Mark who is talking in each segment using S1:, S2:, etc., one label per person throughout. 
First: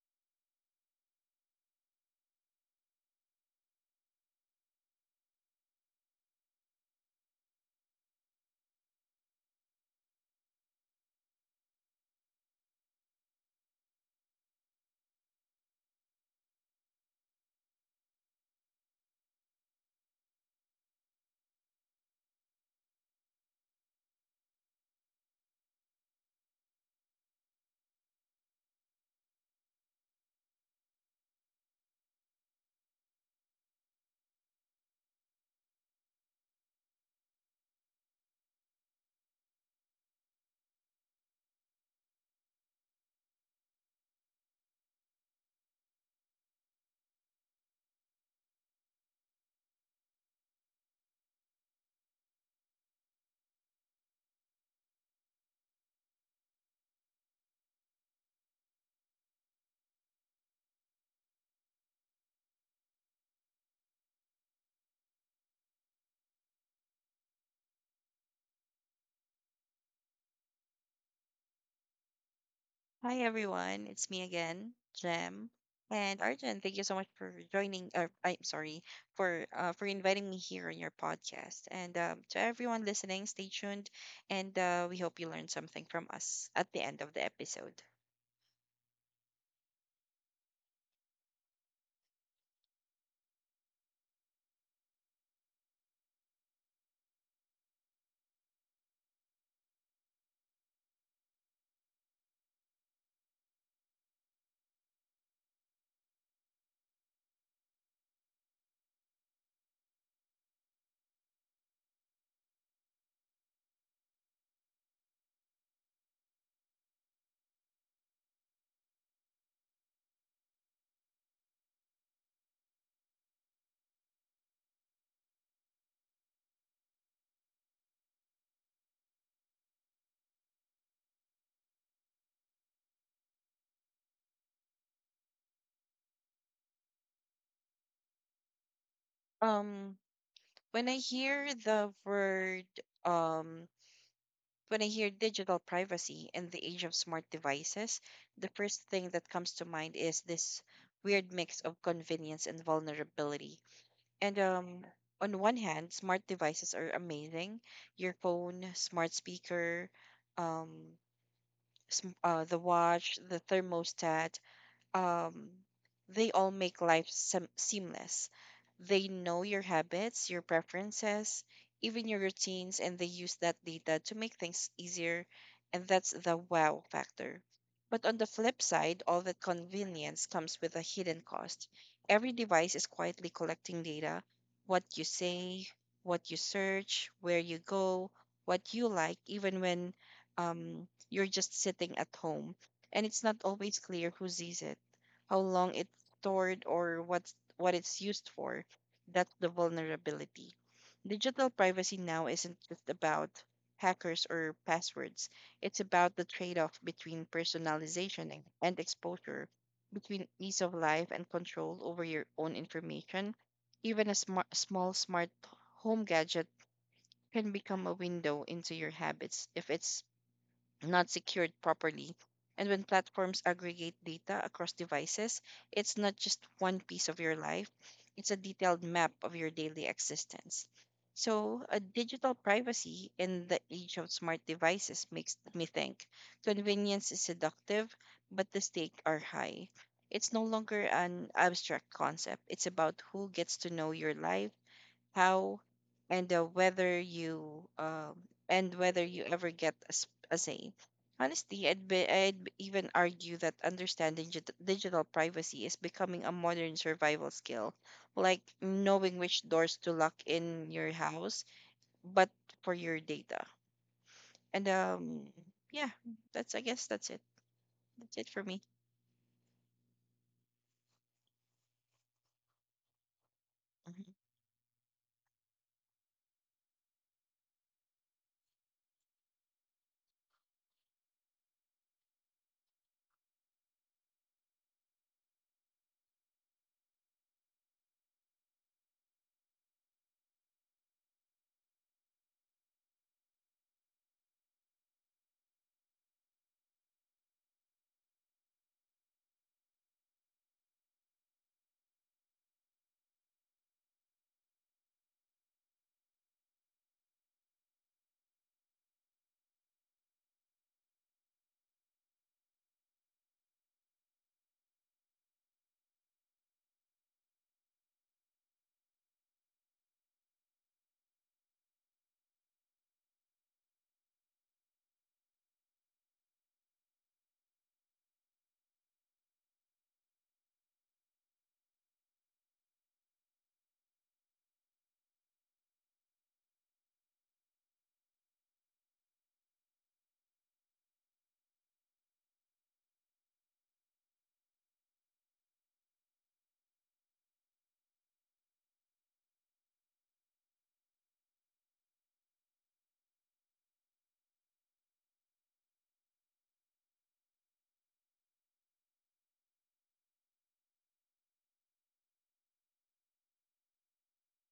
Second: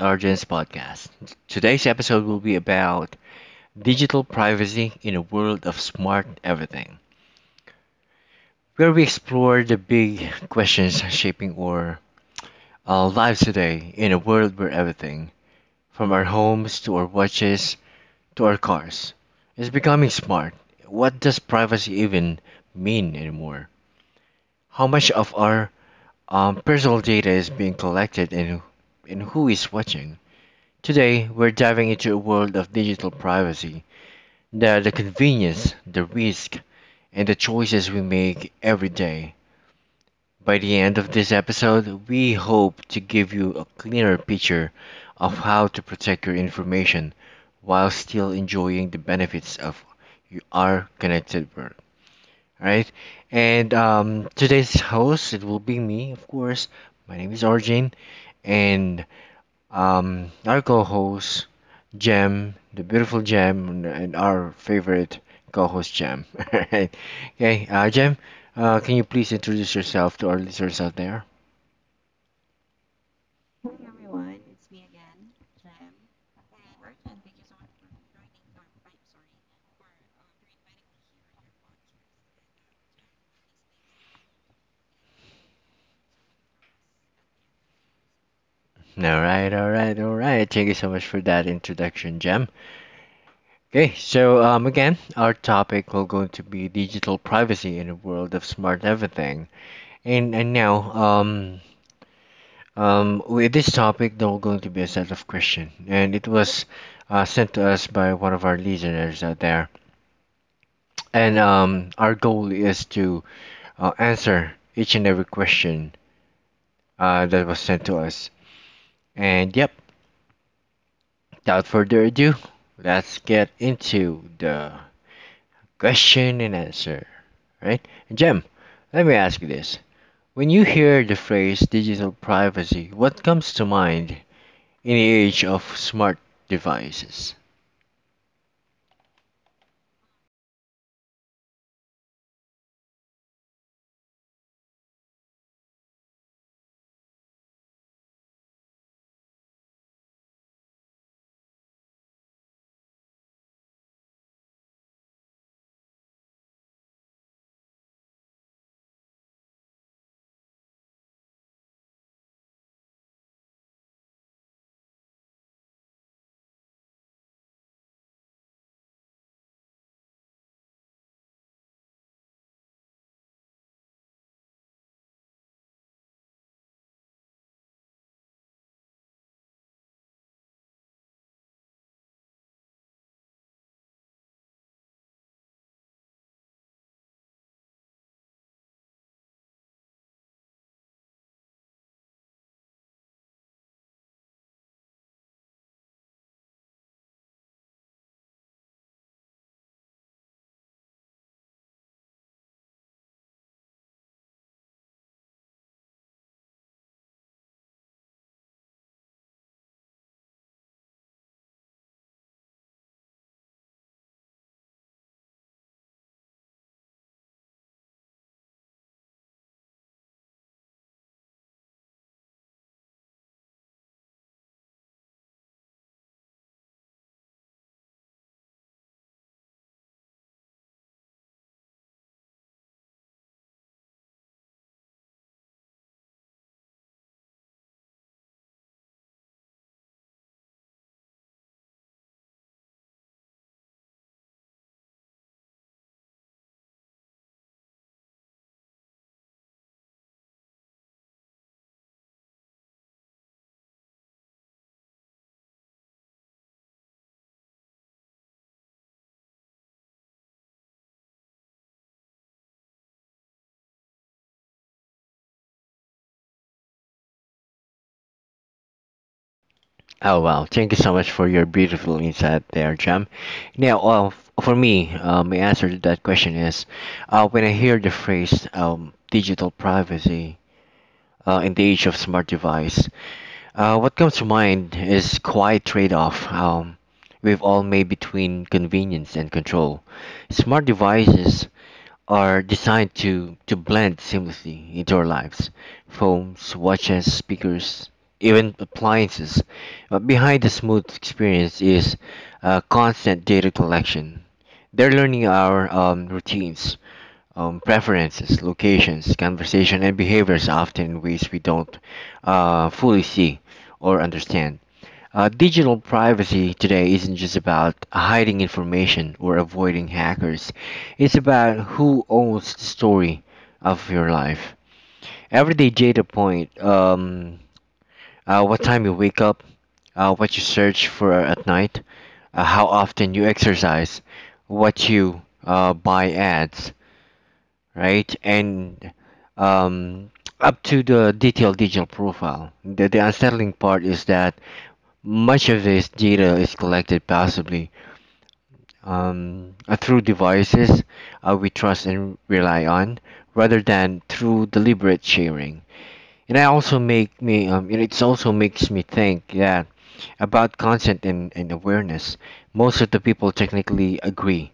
S1: Arjun's podcast. Today's episode will be about digital privacy in a world of smart everything, where we explore the big questions shaping our lives today in a world where everything, from our homes to our watches to our cars, is becoming smart. What does privacy even mean anymore? How much of our personal data is being collected and who is watching? Today, we're diving into a world of digital privacy, the convenience, the risk, and the choices we make every day. By the end of this episode, we hope to give you a clearer picture of how to protect your information while still enjoying the benefits of our connected world. Right? And Today's host, it will be me, of course. My name is Arjun, and our co host, Jem, the beautiful Jem, and our favorite co host, Jem. Alright. Okay, Jem, can you please introduce yourself to our listeners out there?
S2: Hi everyone, it's me again, Jem and Arjun. Thank you so much for joining. I'm sorry for inviting me here on your podcast. And To everyone listening, stay tuned, and we hope you learned something from us at the end of the episode.
S1: All right, all right, all right. Thank you so much for that introduction, Jem. Again, our topic will going to be digital privacy in a world of smart everything. And and now, um, with this topic, there were going to be a set of questions, and it was sent to us by one of our listeners out there. And Our goal is to answer each and every question that was sent to us. And yep, without further ado, let's get into the question and answer. Right, Jem, let me ask you this: when you hear the phrase "digital privacy," what comes to mind in the age of smart devices?
S2: Um, when I hear the word um, when I hear digital privacy in the age of smart devices, the first thing that comes to mind is this weird mix of convenience and vulnerability. And On one hand, smart devices are amazing. Your phone, smart speaker, um, the watch, the thermostat, um, they all make life seamless. They know your habits, your preferences, even your routines, and they use that data to make things easier. And that's the wow factor. But on the flip side, all that convenience comes with a hidden cost. Every device is quietly collecting data: what you say, what you search, where you go, what you like, even when you're just sitting at home. And it's not always clear who sees it, how long it's stored, or what it's used for. That's the vulnerability. Digital privacy now isn't just about hackers or passwords. It's about the trade-off between personalization and exposure, between ease of life and control over your own information. Even a small smart home gadget can become a window into your habits if it's not secured properly. And when platforms aggregate data across devices, it's not just one piece of your life, it's a detailed map of your daily existence. So, a digital privacy in the age of smart devices makes me think convenience is seductive, but the stakes are high. It's no longer an abstract concept. It's about who gets to know your life, how, and whether you and whether you ever get a say. Honestly, I'd even argue that understanding digital privacy is becoming a modern survival skill, like knowing which doors to lock in your house, but for your data. And yeah, that's I guess that's it. That's it for me.
S1: Oh wow! Thank you so much for your beautiful insight there, Jam. Now, for me, my answer to that question is, when I hear the phrase "digital privacy" in the age of smart device, what comes to mind is quite trade-off we've all made between convenience and control. Smart devices are designed to blend seamlessly into our lives phones, watches, speakers, even appliances. But behind the smooth experience is constant data collection. They're learning our routines, preferences, locations, conversation, and behaviors often in ways we don't fully see or understand. Digital privacy today isn't just about hiding information or avoiding hackers. It's about who owns the story of your life. Everyday data point, what time you wake up, what you search for at night, how often you exercise, what you buy ads, right? And um, Up to the detailed digital profile. The unsettling part is that much of this data is collected possibly through devices we trust and rely on, rather than through deliberate sharing. And it also makes me think yeah about consent and awareness. Most of the people technically agree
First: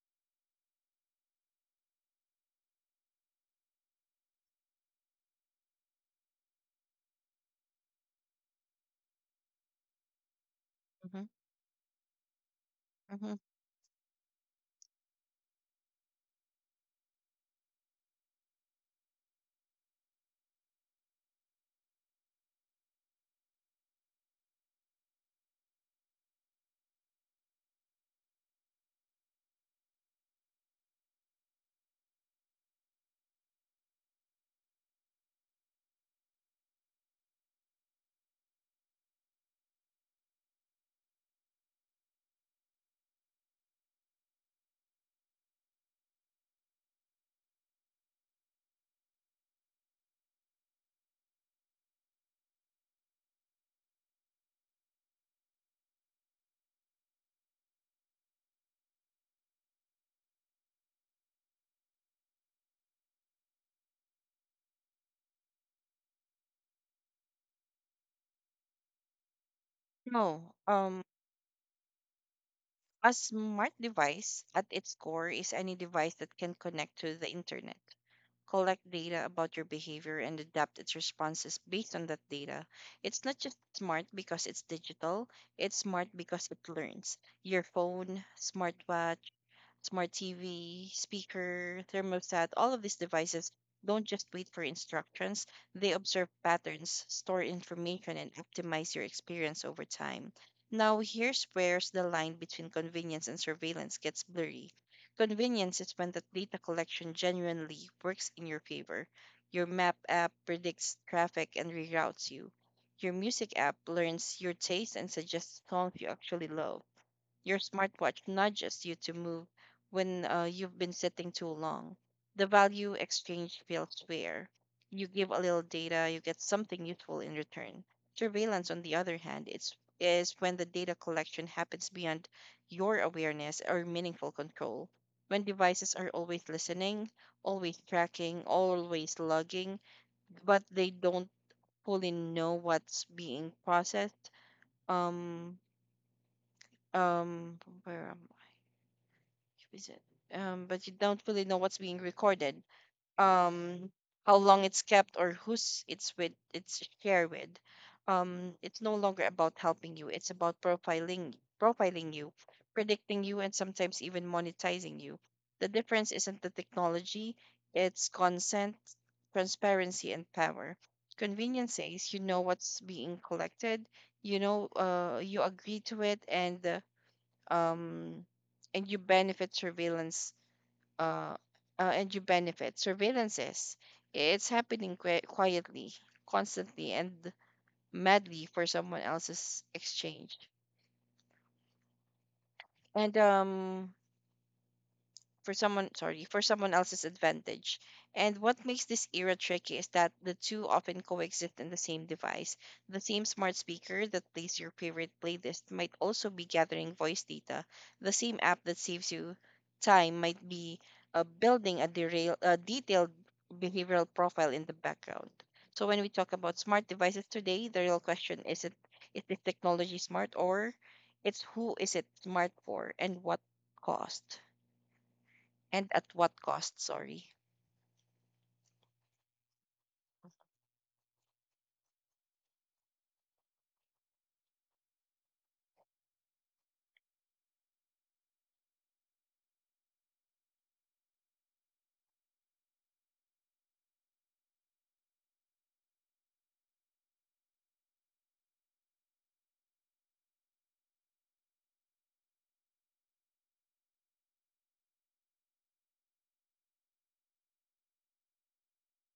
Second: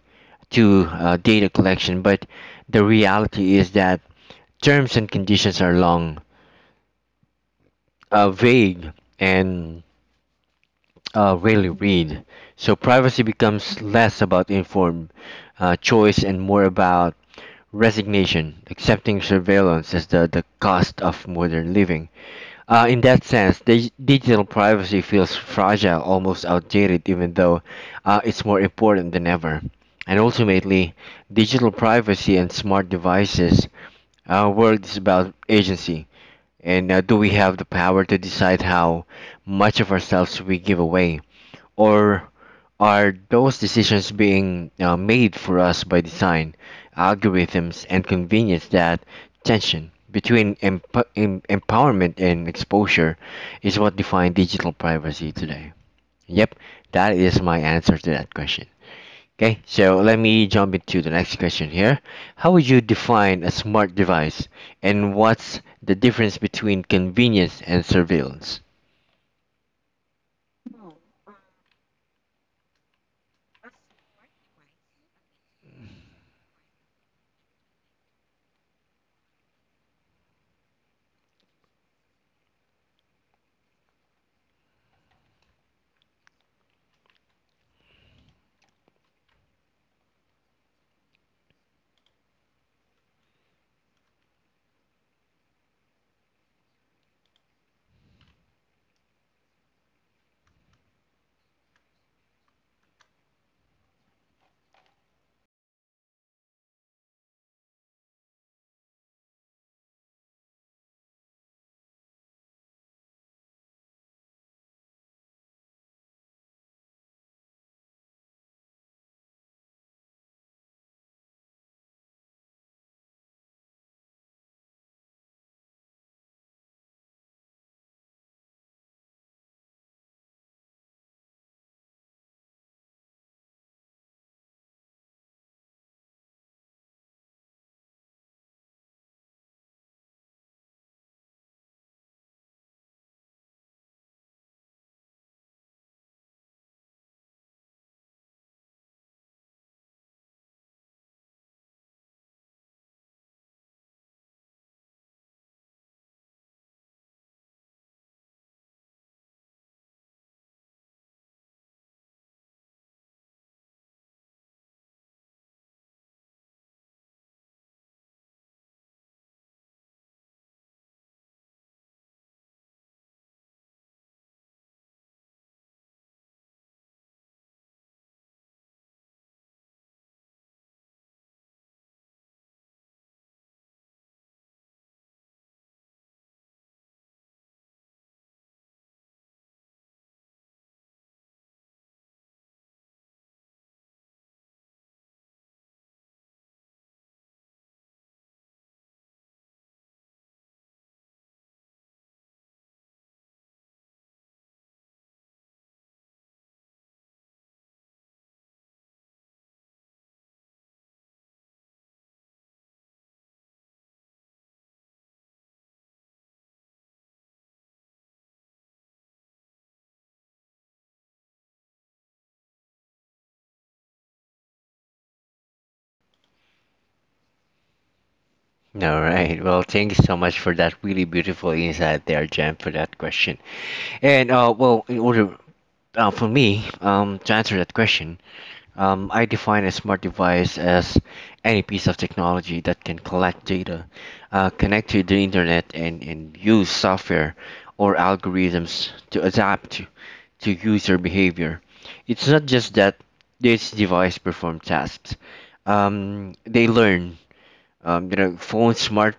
S1: to data collection, but the reality is that terms and conditions are long, vague, and
S2: hmm
S1: rarely read. So privacy
S2: hmm
S1: becomes less about informed choice and more about resignation, accepting surveillance as the cost of modern living. In that sense, dig- Digital privacy feels fragile, almost outdated, even though it's more important than ever. And ultimately, digital privacy and smart devices world is about agency. And Do we have the power to decide how much of ourselves we give away? Or are those decisions being made for us by design, algorithms, and convenience that tension between empowerment and exposure is what defines digital privacy today? Yep, that is my answer to that question. Okay, so let me jump into the next question here. How would you define a smart device, and what's the difference between convenience and surveillance?
S2: No, a smart device at its core is any device that can connect to the internet, collect data about your behavior, and adapt its responses based on that data. It's not just smart because it's digital, it's smart because it learns. Your phone, smartwatch, smart TV, speaker, thermostat, all of these devices don't just wait for instructions, they observe patterns, store information, and optimize your experience over time. Now, here's where the line between convenience and surveillance gets blurry. Convenience is when the data collection genuinely works in your favor. Your map app predicts traffic and reroutes you. Your music app learns your taste and suggests songs you actually love. Your smartwatch nudges you to move when you've been sitting too long. The value exchange feels fair. You give a little data, you get something useful in return. Surveillance, on the other hand, is when the data collection happens beyond your awareness or meaningful control. When devices are always listening, always tracking, always logging, but they don't fully know what's being processed. Um, um, where am is it? But you don't really know what's being recorded, um, how long it's kept, or it's shared with. It's no longer about helping you; it's about profiling you, predicting you, and sometimes even monetizing you. The difference isn't the technology; it's consent, transparency, and power. Convenience says you know what's being collected, you know, you agree to it, um, and you benefit surveillance uh, and you benefit surveillances it's happening quietly, constantly, and madly for someone else's exchange and for someone sorry for someone else's advantage. And what makes this era tricky is that the two often coexist in the same device. The same smart speaker that plays your favorite playlist might also be gathering voice data. The same app that saves you time might be a detailed behavioral profile in the background. So when we talk about smart devices today, the real question isn't is this technology smart, or it's who is it smart for cost and at what cost? Sorry.
S1: All right. Well, thank you so much for that really beautiful insight there, Jen, for that question. And Well, in order for me to answer that question, I define a smart device as any piece of technology that can collect data, connect to the internet, and use software or algorithms to adapt to user behavior. It's not just that this device perform tasks. They learn you know, phones, smart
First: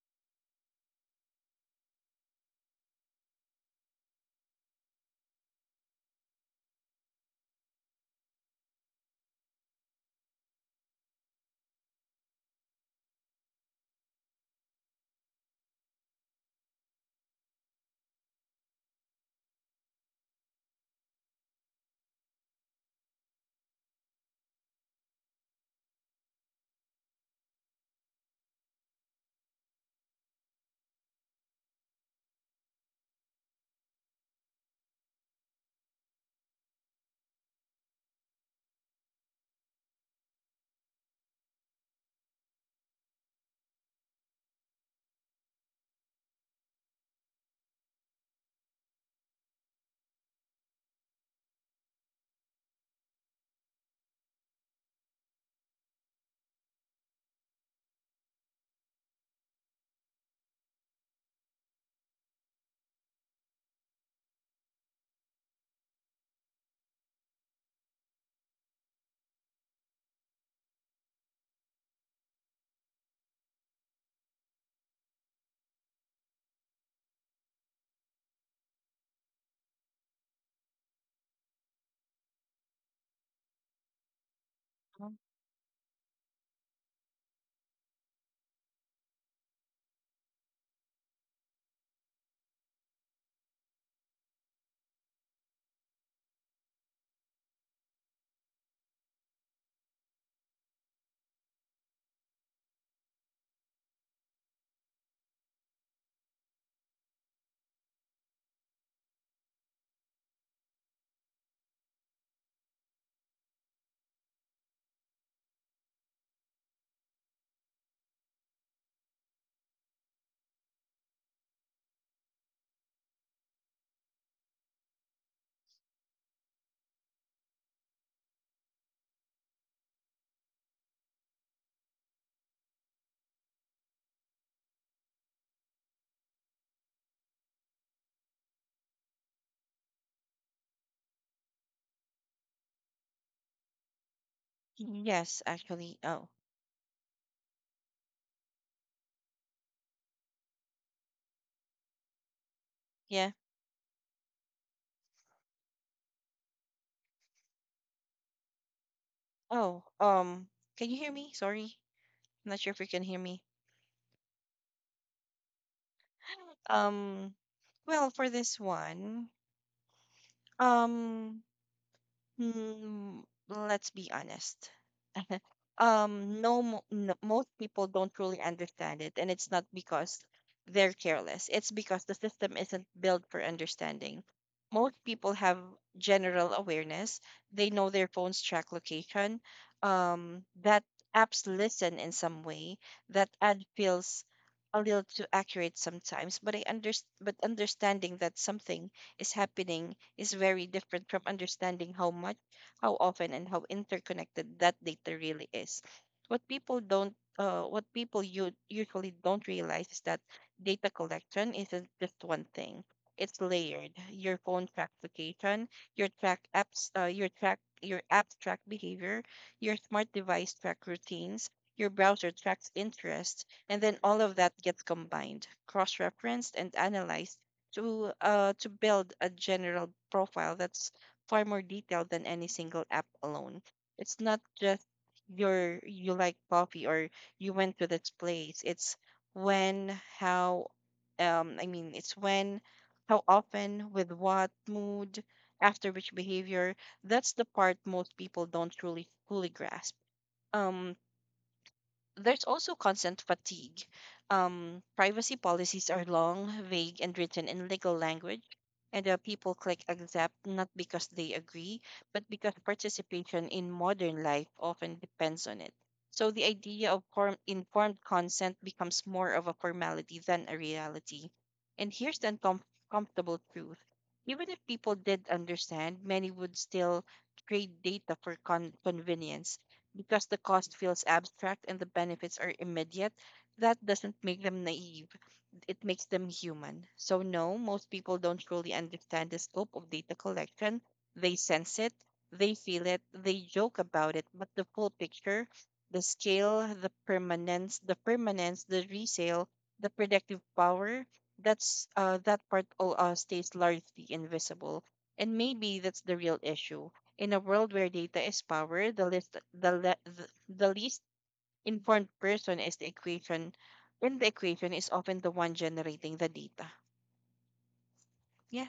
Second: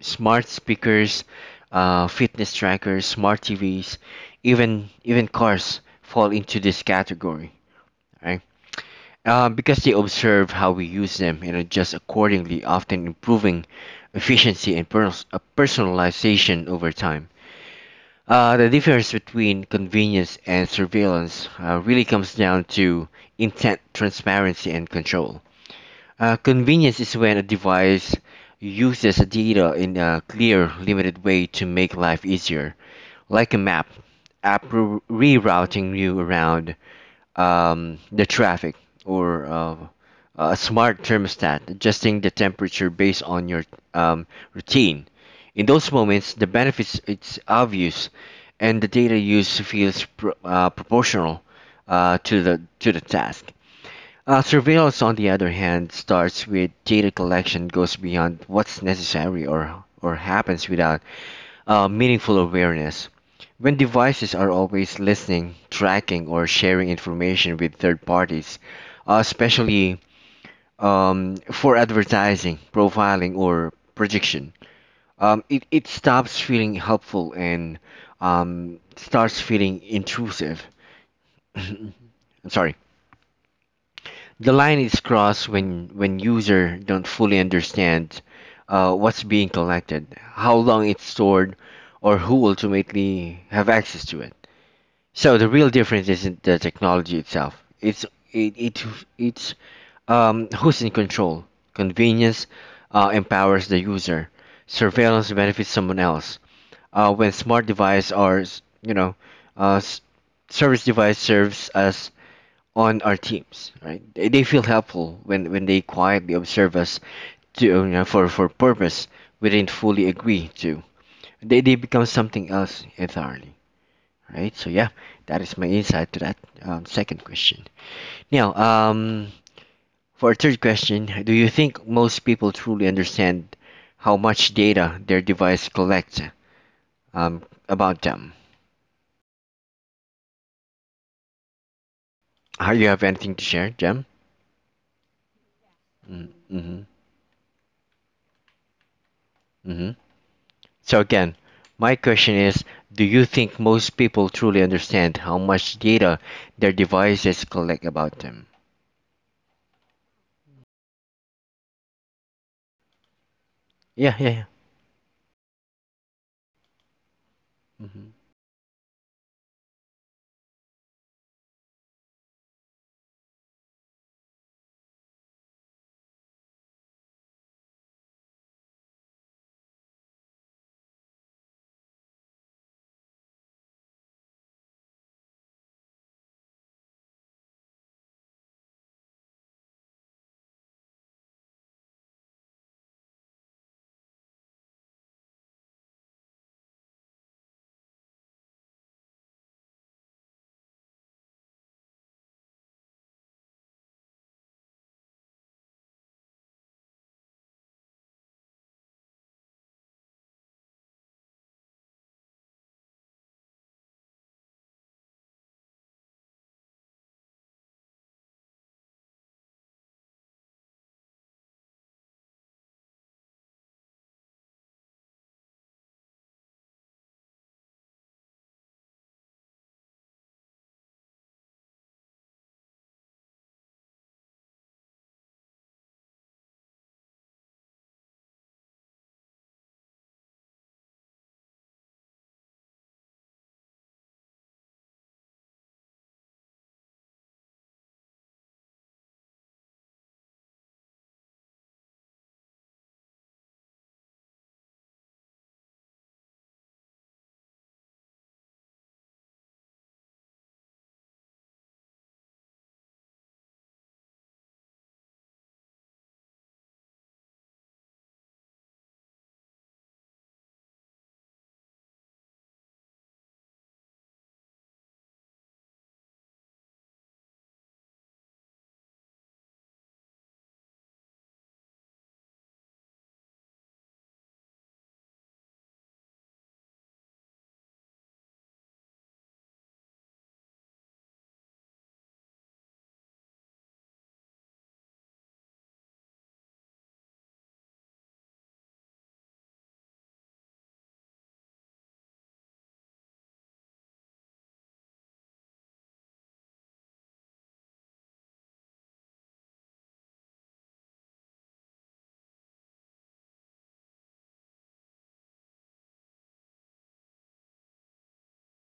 S1: smart speakers, fitness trackers, smart TVs, even cars fall into this category, right? Because they observe how we use them and adjust accordingly, often improving efficiency and personalization over time. The difference between convenience and surveillance really comes down to intent, transparency, and control. Convenience is when a device uses data in a clear, limited way to make life easier, like a map, app rerouting you around the traffic, or a smart thermostat adjusting the temperature based on your um, routine. In those moments, the benefits it's obvious, and the data used feels proportional to the to the task. Surveillance, on the other hand, starts with data collection, goes beyond what's necessary or happens without meaningful awareness. When devices are always listening, tracking, or sharing information with third parties, especially for advertising, profiling, or prediction, it stops feeling helpful and starts feeling intrusive. I'm sorry. The line is
S2: Um,
S1: crossed when user don't fully understand what's being collected, how long it's stored, or who ultimately have access to it. So the real difference isn't the technology itself. It's it, it it's Who's in control. Convenience empowers the user. Surveillance benefits someone else. When smart devices are you know uh, s- service device serves as on our teams, right? They feel helpful when they quietly observe us to you know, for purpose we didn't fully agree to. They become something else entirely, right? So yeah, that is my insight to that second question. Now, for our third question, do you think most people truly understand how much data their device collects um, about them? You have anything to share, Jem?
S2: Yes, actually. Oh,
S1: Mm-hmm. Mm-hmm. So again, my question is, do you
S2: yeah.
S1: think most people truly understand how much data their devices collect about them?
S2: Oh, can you hear me? Sorry. I'm not sure if you can hear me.
S1: Yeah, yeah, yeah.
S2: Um, well,
S1: Mhm.
S2: for this one, um, hmm, let's be honest. No, most people don't truly understand it, and it's not because they're careless, it's because the system isn't built for understanding. Most people have general awareness. They know their phones track location, that apps listen in some way, that ad feels a little too accurate sometimes, but understanding that something is happening is very different from understanding how much, how often, and how interconnected that data really is. What people don't what people you usually don't realize is that data collection isn't just one thing. It's layered. Your phone tracks location, your apps track behavior, your smart device track routines, your browser tracks interests, and then all of that gets combined, cross-referenced, and analyzed to build a general profile that's far more detailed than any single app alone. It's not just you like coffee or you went to this place. It's when, how, I mean, it's when, how often, with what mood, after which behavior. That's the part most people don't truly fully grasp. Um, there's also consent fatigue. Privacy policies are long, vague, and written in legal language, and people click accept not because they agree, but because participation in modern life often depends on it. So the idea of informed consent becomes more of a formality than a reality. And here's the uncomfortable truth. Even if people did understand, many would still trade data for convenience because the cost feels abstract and the benefits are immediate. That doesn't make them naive, it makes them human. So, no, most people don't truly understand the scope of data collection. They sense it, they feel it, they joke about it, but the full picture, the scale, the permanence, the resale, the predictive power, that part all stays largely invisible. And maybe that's the real issue. In a world where data is power, the least informed person is the equation, and the equation is often the one generating the data, yeah.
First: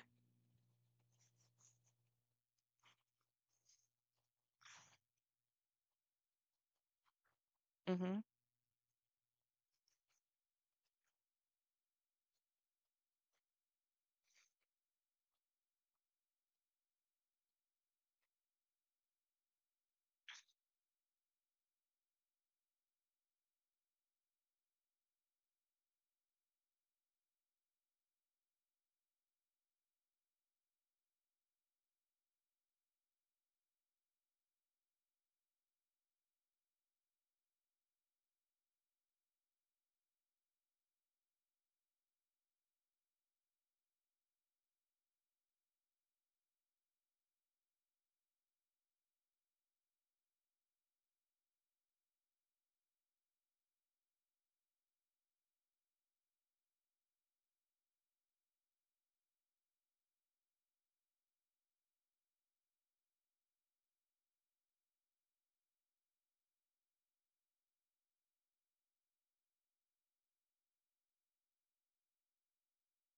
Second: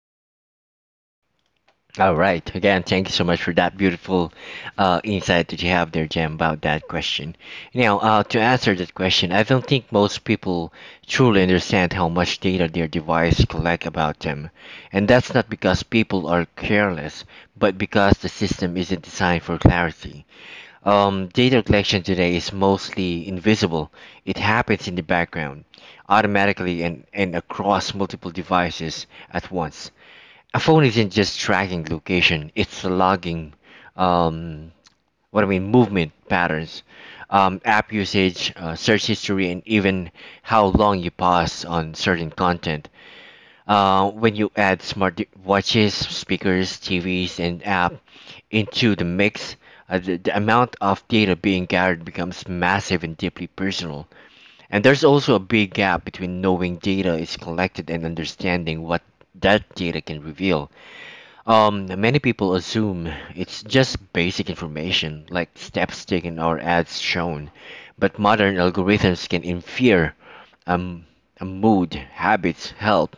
S1: All right. Again, thank you so much for that beautiful insight that you have there, Jem, about that question. Now,
S2: Mm-hmm,
S1: to answer that question, I don't think most people truly understand how much data their device collect about them. And that's not because people are careless, but because the system isn't designed for clarity. Data collection today is mostly invisible. It happens in the background, automatically and across multiple devices at once. A phone isn't just tracking location, it's logging um, movement patterns, app usage, search history, and even how long you pause on certain content. When you add watches, speakers, TVs, and app into the mix, the amount of data being gathered becomes massive and deeply personal. And there's also a big gap between knowing data is collected and understanding what that data can reveal. Many people assume it's just basic information, like steps taken or ads shown, but modern algorithms can infer um, a mood, habits,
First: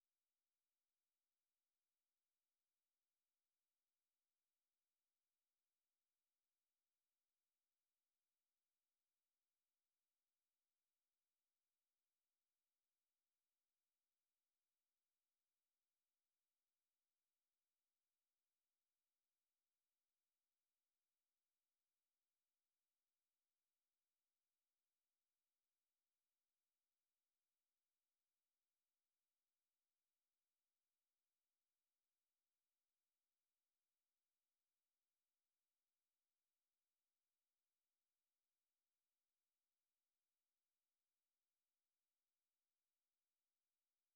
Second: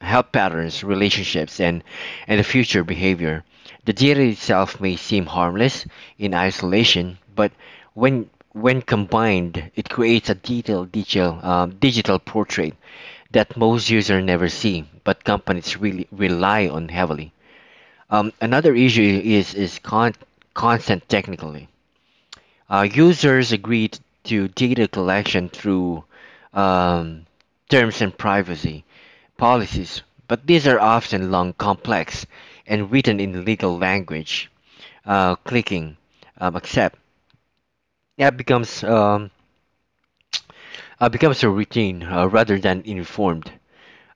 S1: health patterns, relationships, and the future behavior. The data itself may seem harmless in isolation, but when combined, it creates a detailed digital portrait that most users never see, but companies really rely on heavily. Another issue is consent technically. Users agreed to data collection through um, terms and privacy, policies, but these are often long, complex, and written in legal language. Clicking accept that becomes a routine rather than informed.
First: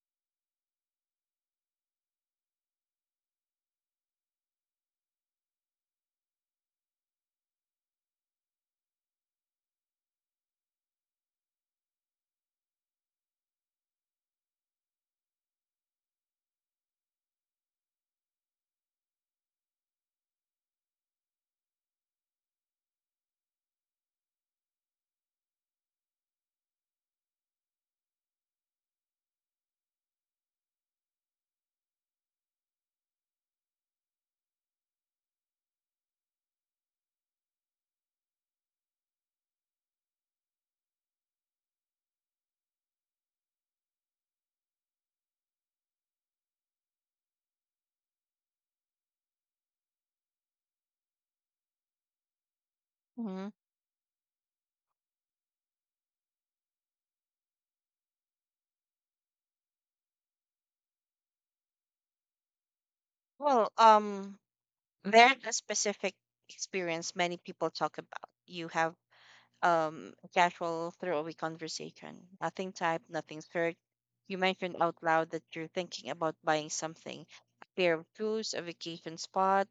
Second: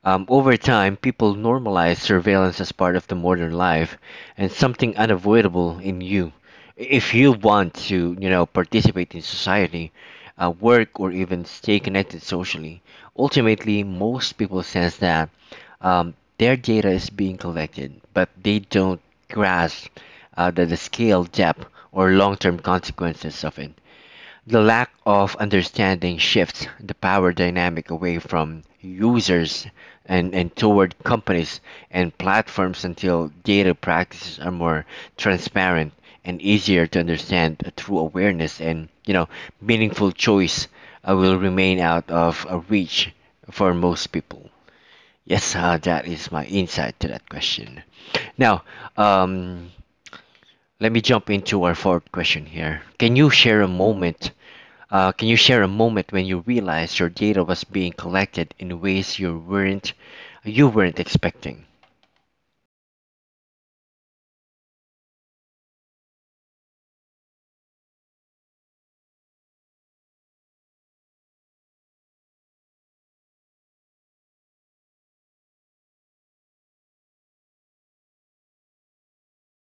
S1: Over time, people normalize surveillance as part of the modern life and something unavoidable in you. If you want to, you know, participate in society, work, or even stay connected socially, ultimately, most people sense that their data is being collected, but they don't grasp the scale, depth, or long term consequences of it. The lack of understanding shifts the power dynamic away from users and toward companies and platforms until data practices are more transparent and easier to understand through awareness and you know meaningful choice will remain out of reach for most people. Yes, that is my insight to that question. Now, um, let me jump into our fourth question here. Can you
S2: mm-hmm.
S1: share a moment? Can you share a moment when you realized your data was being collected in ways you weren't expecting?
S2: Well, there's a specific experience many people talk about. You have casual throwaway conversation. Nothing typed, nothing searched. You mentioned out loud that you're thinking about buying something: a pair of shoes, a vacation spot,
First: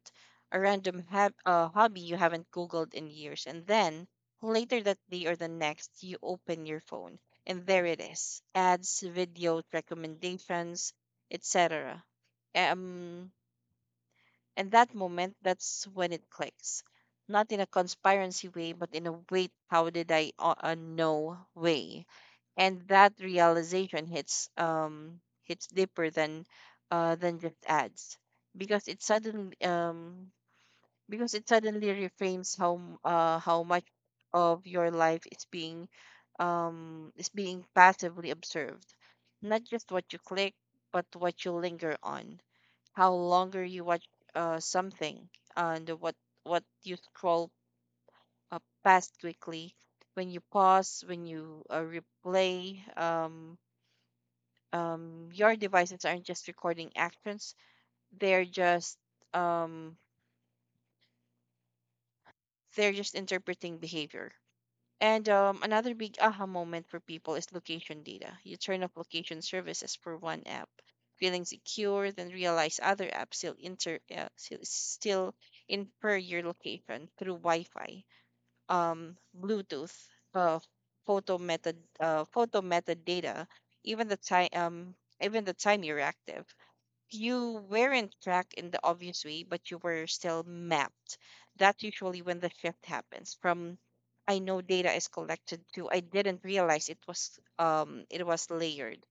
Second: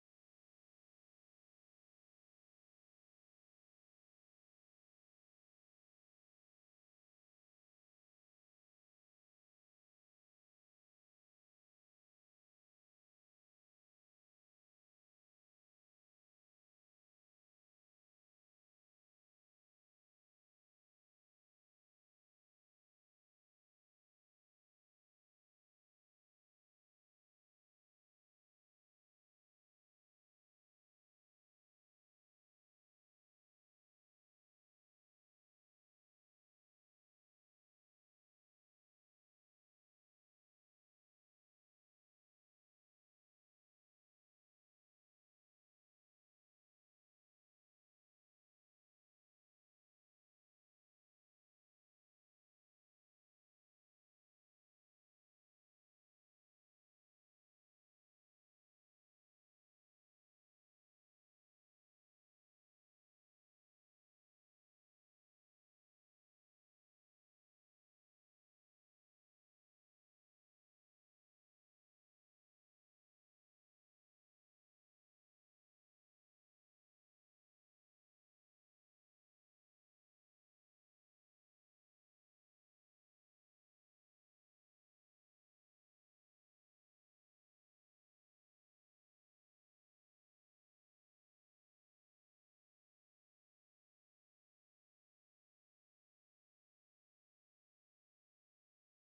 S2: a random hobby you haven't Googled in years. And then later that day or the next, you open your phone and there it is: ads, videos, recommendations, etc. Um, and that moment, that's when it clicks. Not in a conspiracy way, but in a wait, how did I know way. And that realization hits deeper than just ads, because it suddenly um because it suddenly reframes how much of your life is being passively observed. Not just what you click, but what you linger on, how longer you watch something, and what you scroll past quickly, when you pause, when you replay. Your devices aren't just recording actions, they're just um they're just interpreting behavior. And Another big aha moment for people is location data. You turn off location services for one app, feeling secure, then realize other apps still inter still still infer your location through Wi-Fi, Bluetooth, uh, photo metadata, even the time um even the time you're active. You weren't tracked in the obvious way, but you were still mapped. That's usually when the shift happens from I know data is collected to I didn't realize it was layered.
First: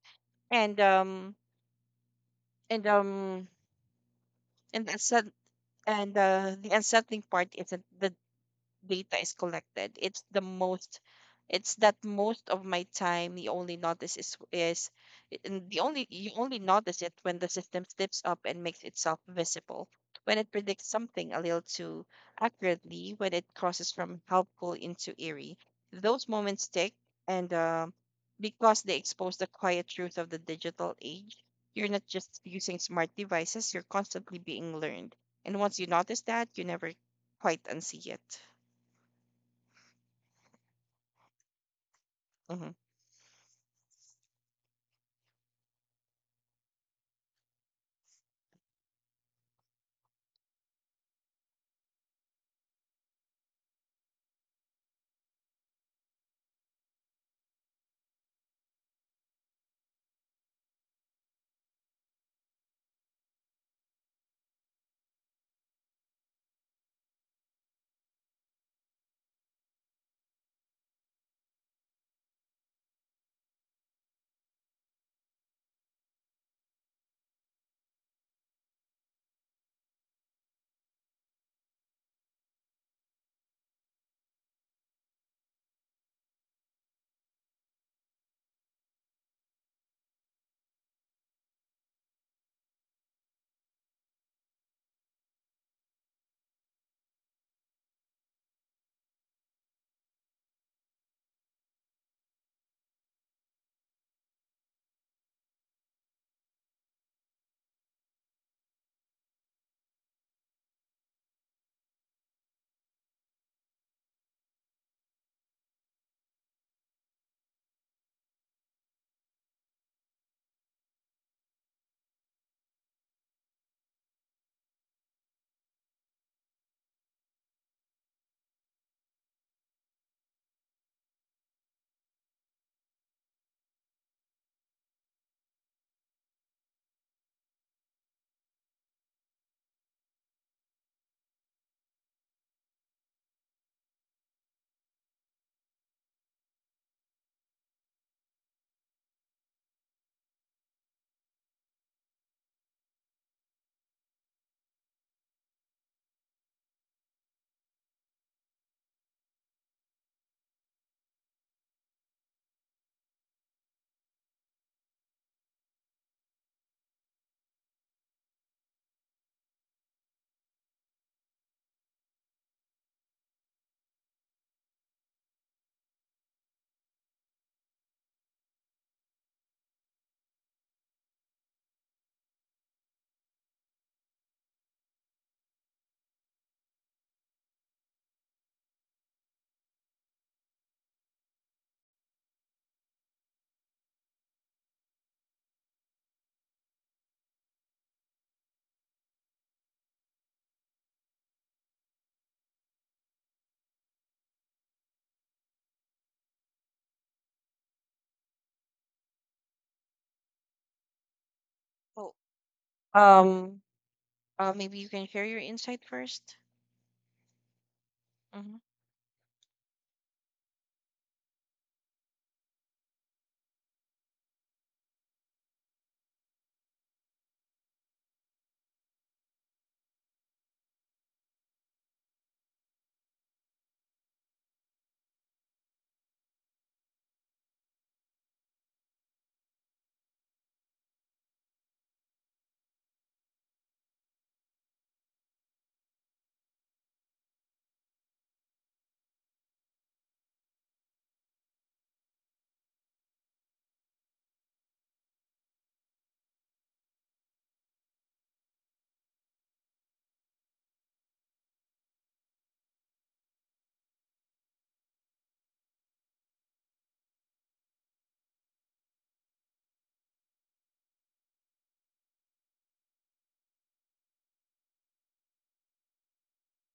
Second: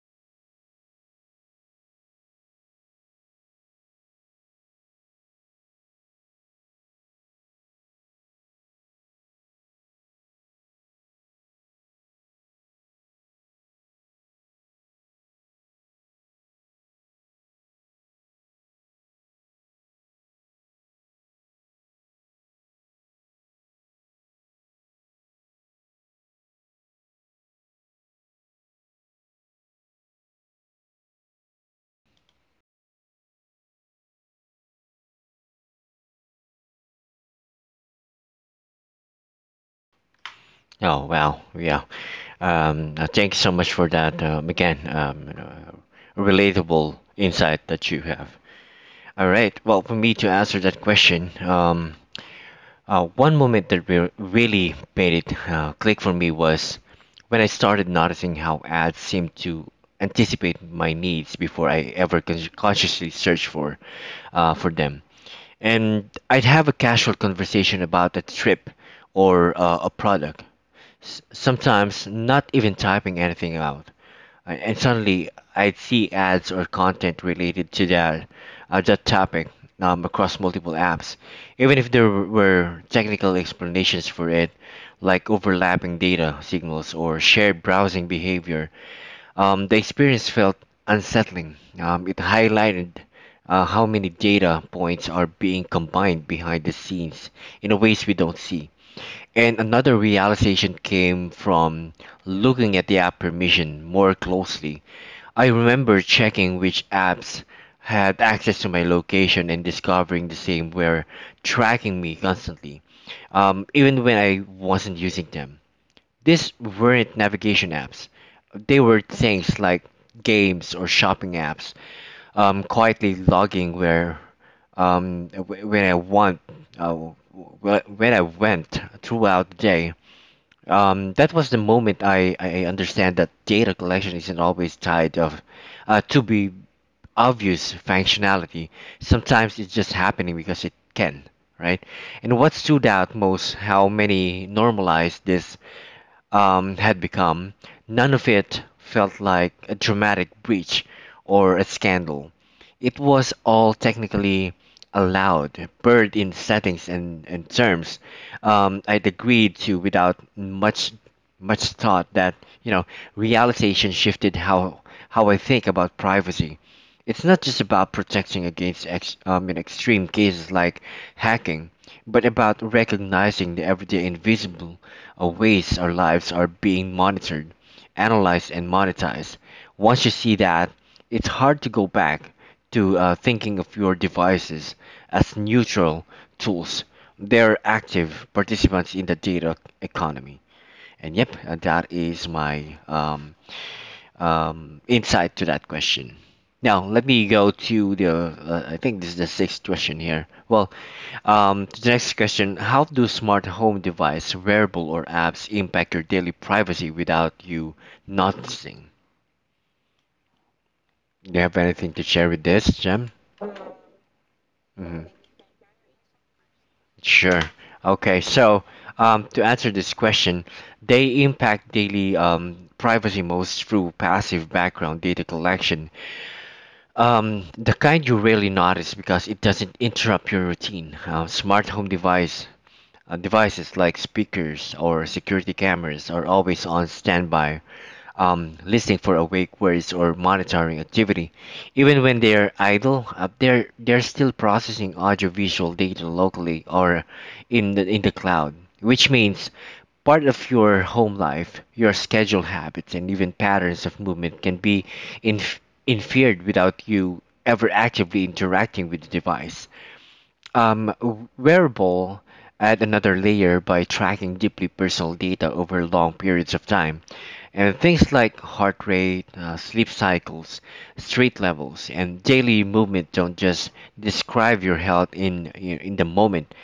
S2: And um and um and the unsett- and The unsettling part isn't the data is collected. It's that most of my time the only notice is and the only you only notice it when the system steps up and makes itself visible. When it predicts something a little too accurately, when it crosses from helpful into eerie. Those moments stick, and because they expose the quiet truth of the digital age. You're not just using smart devices, you're constantly being learned. And once you notice that, you never quite unsee it.
S1: Oh wow, yeah.
S2: Mm-hmm.
S1: Thank you so much for that. You know, relatable insight that you have. All right. Well, for me to answer that question, one moment that really made it click for me was when I started noticing how ads seemed to anticipate my needs before I ever consciously searched for them. And I'd have a casual conversation about a trip or a product, sometimes not even typing anything out and suddenly I'd see ads or content related to that topic, across multiple apps, even if there were technical explanations for it, like overlapping data signals or shared browsing behavior. The experience felt unsettling. It highlighted how many data points are being combined behind the scenes in ways we don't see. And another realization came from looking at the app permission more closely. I remember checking which apps had access to my location and discovering the same were tracking me constantly, even when I wasn't using them. These weren't navigation apps, they were things like games or shopping apps, quietly logging where wh- when I want wh- when I went throughout the day. That was the moment I understand that data collection isn't always tied of to be obvious functionality. Sometimes it's just happening because it can, right? And what stood out most how many normalized this had become. None of it felt like a dramatic breach or a scandal. It was all technically allowed, buried in settings and terms I'd agreed to without much thought that you know realization shifted how I think about privacy. It's not just about protecting against in extreme cases like hacking, but about recognizing the everyday invisible our ways, our lives are being monitored, analyzed, and monetized. Once you see that, it's hard to go back to thinking of your devices as neutral tools. They're active participants in the data economy. And yep, that is my insight to that question. Now, let me go to the, I think this is the sixth question here. Well, the next question: how do smart home device, wearable, or apps impact your daily privacy without you noticing? Do you have anything to
S2: Well,
S1: share with this, Jem?
S2: Um. Uh, maybe you can
S1: Hmm.
S2: share your insight first.
S1: Sure. Okay,
S2: Hmm.
S1: so to answer this question, they impact daily privacy most through passive background data collection, the kind you rarely notice because it doesn't interrupt your routine. Smart home device devices like speakers or security cameras are always on standby, listening for awake words or monitoring activity. Even when they're idle, they're still processing audiovisual data locally or in the cloud, which means part of your home life, your schedule habits, and even patterns of movement can be inf- inferred without you ever actively interacting with the device. Um, wearable add another layer by tracking deeply personal data over long periods of time, and things like heart rate, sleep cycles, street levels, and daily movement don't just describe your health in the moment.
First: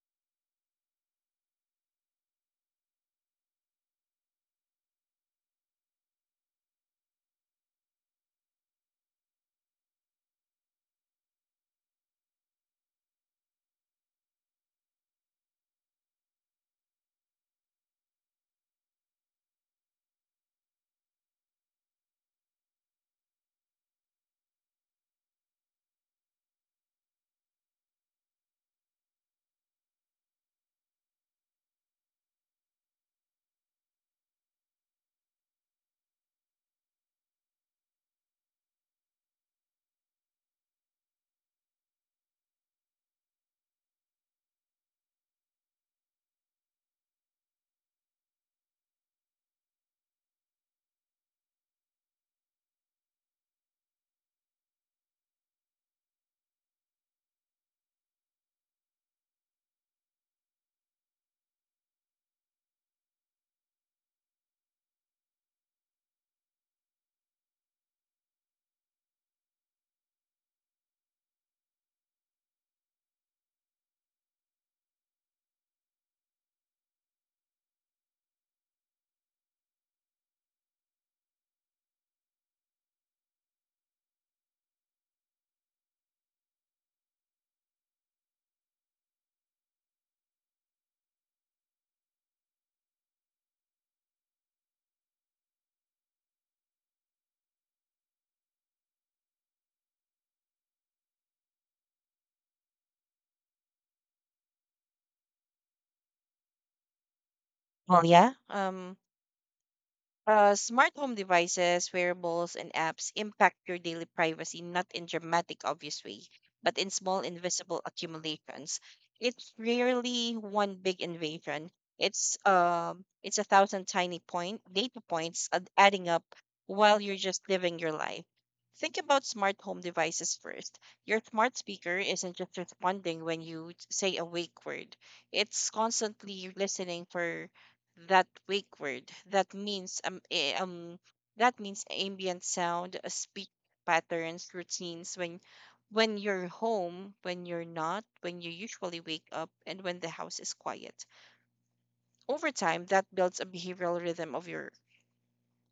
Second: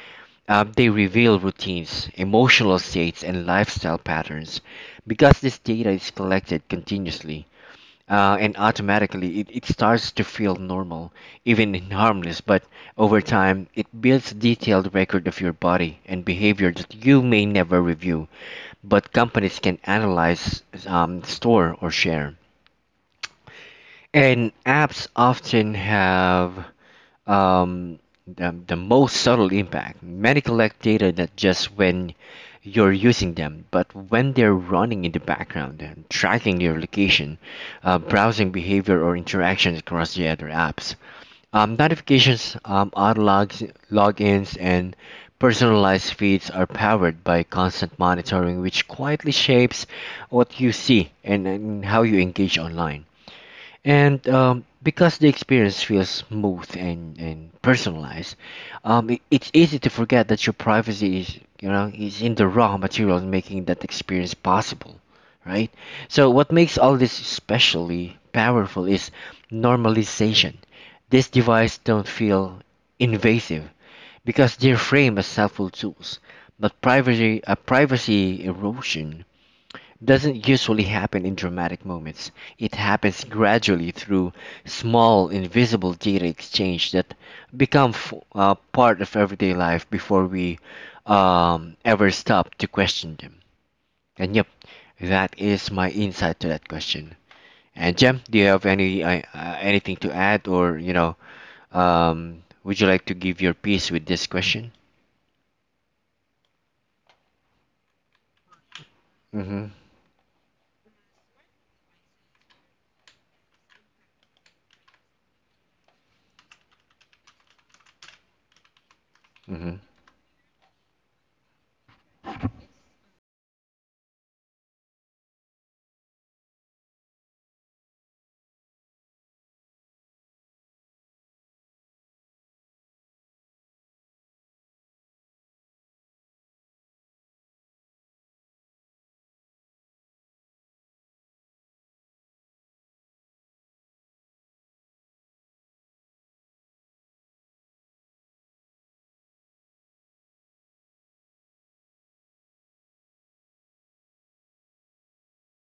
S1: Um, they reveal routines, emotional states, and lifestyle patterns because this data is collected continuously, and automatically. It starts to feel normal, even harmless. But over time, it builds detailed record of your body and behavior that you may never review, but companies can analyze, store, or share. And apps often have um, the most subtle impact. Many collect data not just when you're using them, but when they're running in the background and tracking your location, browsing behavior, or interactions across the other apps. Notifications, auto logs, logins, and personalized feeds are powered by constant monitoring, which quietly shapes what you see and how you engage online. And because the experience feels smooth and personalized, it's easy to forget that your privacy is, you know, is in the raw material making that experience possible, right? So what makes all this especially powerful is normalization. These devices don't feel invasive because they're framed as helpful tools, but privacy erosion doesn't usually happen in dramatic moments. It happens gradually through small, invisible data exchange that become part of everyday life before we ever stop to question them. And yep, that is my insight to that question. And Jem, do you have any anything to add, or you know, would you like to give your piece with this question?
S2: Well, yeah.
S1: Mm-hmm.
S2: Smart home devices, wearables, and apps impact your daily privacy not in dramatic, obvious way, but in small, invisible accumulations. It's
S1: Mm-hmm.
S2: rarely one big invasion. It's a thousand tiny point data points adding up while you're just living your life. Think about smart home devices first. Your smart speaker isn't just responding when you say a wake word. It's constantly listening for that wake word that means that means ambient sound speak patterns routines when you're home, when you're not, when you usually wake up, and when the house is quiet. Over time, that builds a behavioral rhythm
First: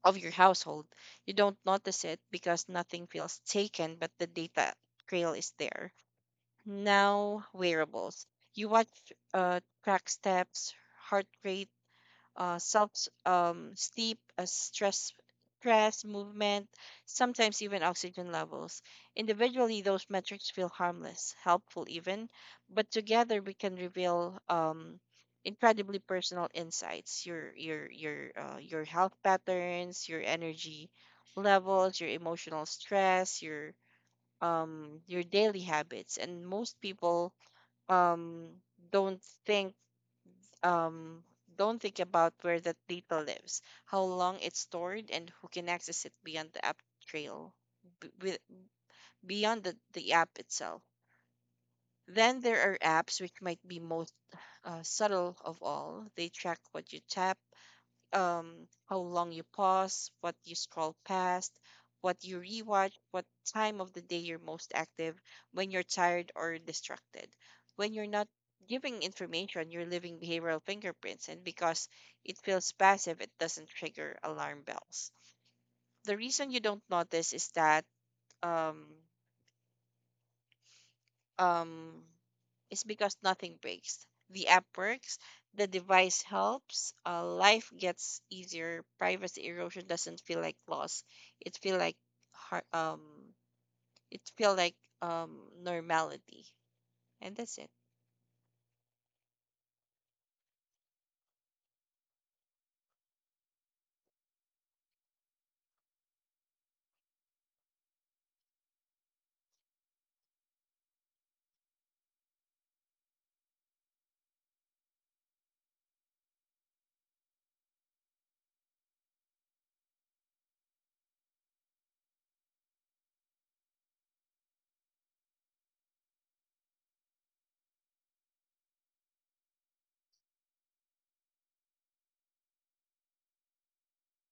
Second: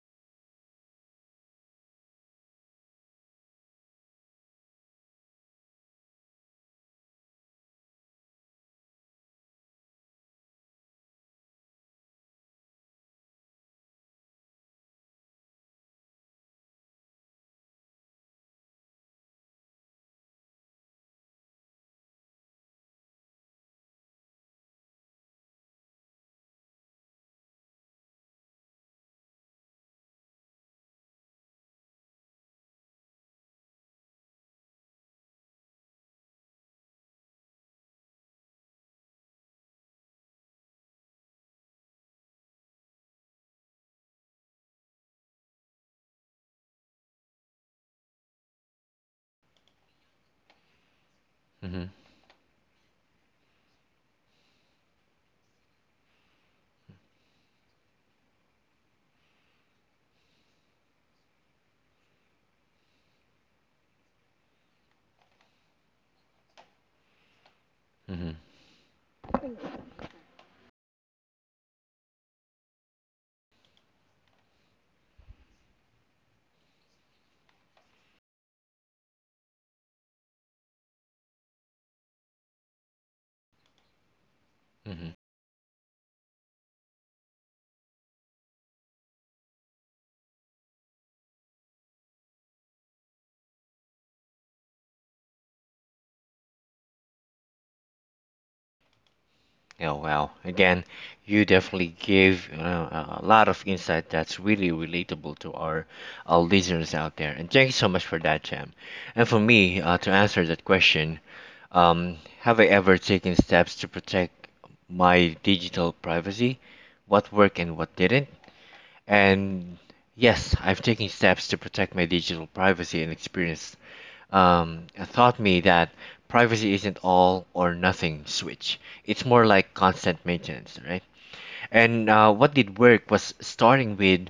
S2: of your household. You don't notice it because nothing feels taken, but the data trail is there. Now wearables, you watch track steps, heart rate, self sleep, stress, movement, sometimes even oxygen levels. Individually, those metrics feel harmless, helpful even, but together we can reveal incredibly personal insights. Your health patterns, your energy levels, your emotional stress, your daily habits. And most people um don't think um, don't think about where that data lives, how long it's stored, and who can access it beyond the app trail, b- with- beyond the app itself.
S1: Mm-hmm.
S2: Then there are apps, which might be most subtle of all. They track what you tap, um, how long you pause, what you scroll past, what you rewatch, what time of the day you're most active, when you're tired or distracted. When you're not
S1: Mm-hmm.
S2: giving information, you're leaving behavioral fingerprints, and because it feels passive, it doesn't trigger alarm bells. The reason you don't notice is that. Um, um, is because nothing breaks. The app works, the device helps, life gets easier, privacy erosion doesn't feel like loss. It feel like har- um, it feel like um normality, and that's it.
S1: Oh wow! Again, you definitely gave you know, a lot of insight that's really relatable to our listeners out there. And thank you so much for that, Jam. And for me, to answer that question, have I ever taken steps to protect my digital privacy? What worked and what didn't? And yes, I've taken steps to protect my digital privacy and experienced um, taught me that privacy isn't all or nothing switch. It's more like constant maintenance, right? And what did work was starting with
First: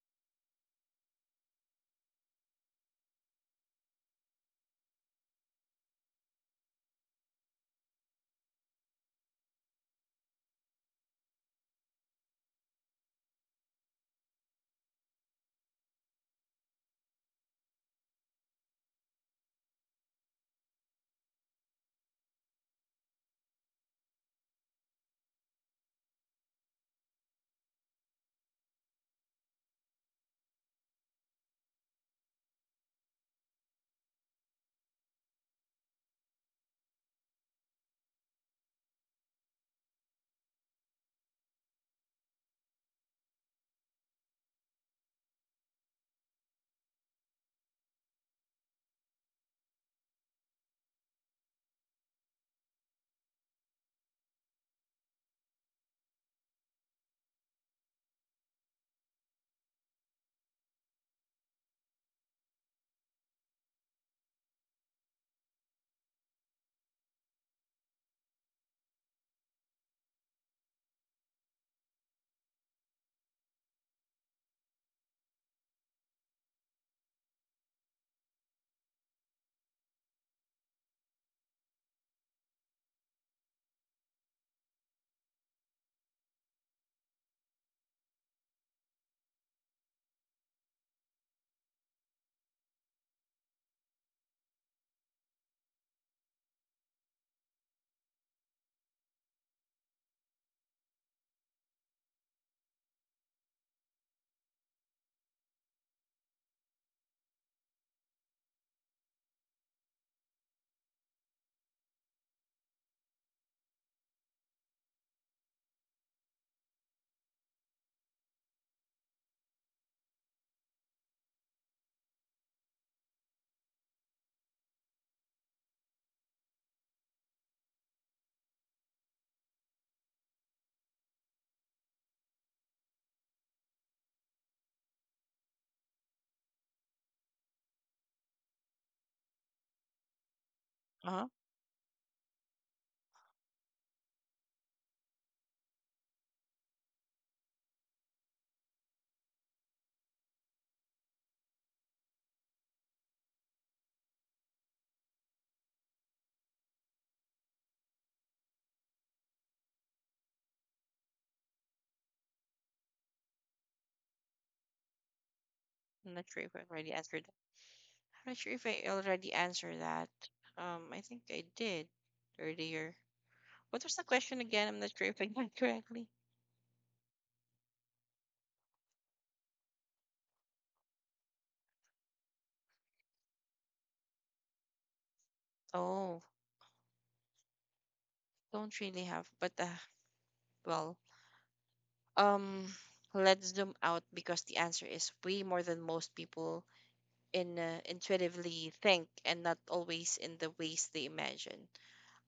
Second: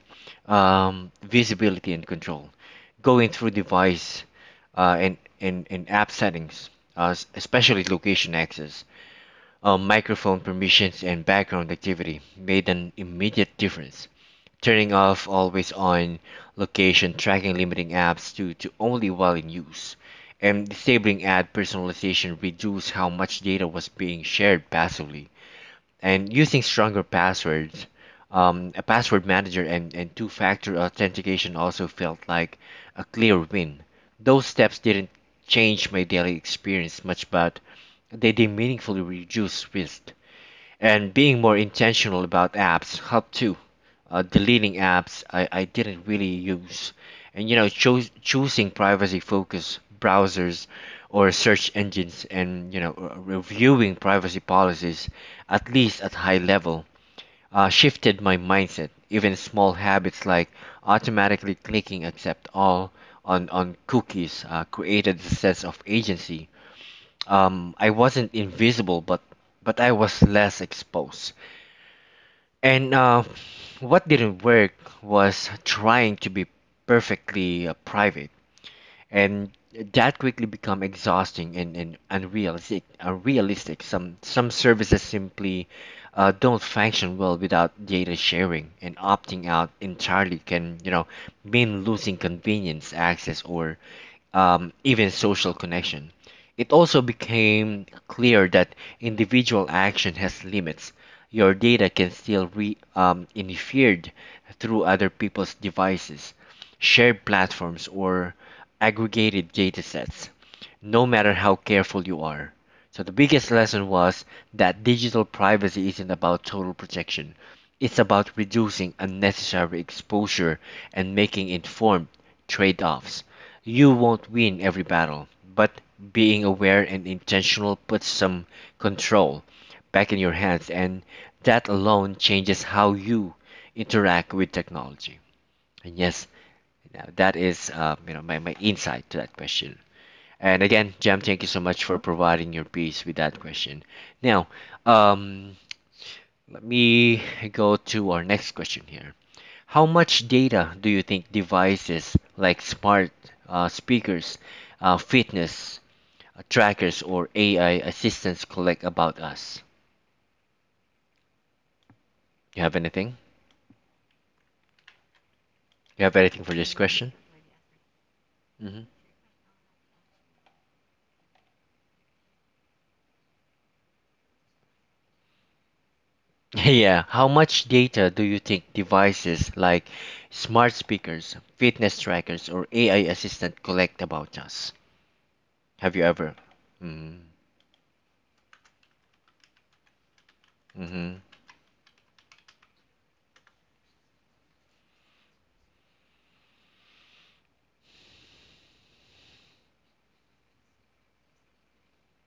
S1: visibility and control, going through device and app settings, especially location access, microphone permissions, and background activity made an immediate difference turning off always on location tracking, limiting apps to only while in use, and disabling ad personalization reduce how much data was being shared passively. And using stronger passwords, a password manager, and two-factor authentication also felt like a clear win. Those steps didn't change my daily experience much but they meaningfully reduce risk. And being more intentional about apps help too. Deleting apps I didn't really use, and you know choosing privacy focused browsers or search engines, and you know reviewing privacy policies at least at high level shifted my mindset. Even small habits like automatically clicking accept all on cookies created a sense of agency. I wasn't invisible, but I was less exposed. And what didn't work was trying to be perfectly private, and that quickly become exhausting and unrealistic. Unrealistic. Some services simply don't function well without data sharing, and opting out entirely can you know mean losing convenience, access, or even social connection. It also became clear that individual action has limits. Your data can still be interfered through other people's devices, shared platforms, or aggregated data sets, no matter how careful you are. So, the biggest lesson was that digital privacy isn't about total protection, it's about reducing unnecessary exposure and making informed trade offs. You won't win every battle, but being aware and intentional puts some control back in your hands, and that alone changes how you interact with technology. And yes, now that is you know my, my insight to that question. And again,
S2: Uh
S1: Jam,
S2: huh.
S1: thank you so much for providing your piece with that question. Now, um, let me go to our next question here. How much data do you think devices like smart speakers, fitness trackers, or AI assistants collect about us? You have anything? You
S2: I'm
S1: have
S2: not sure
S1: anything for
S2: if I
S1: this
S2: already
S1: question?
S2: answered that. I'm not sure if I
S1: Hmm.
S2: already answered that. I think I did earlier. What was the question again? I'm not sure if I got it correctly.
S1: Yeah. How much data do you think devices like smart speakers, fitness trackers, or AI assistant collect about us? Have you
S2: Oh,
S1: ever? Mm-hmm.
S2: don't really have, but well.
S1: Mm-hmm.
S2: Um, let's zoom out because the answer is way more than most people in intuitively think, and not always in the ways they imagine.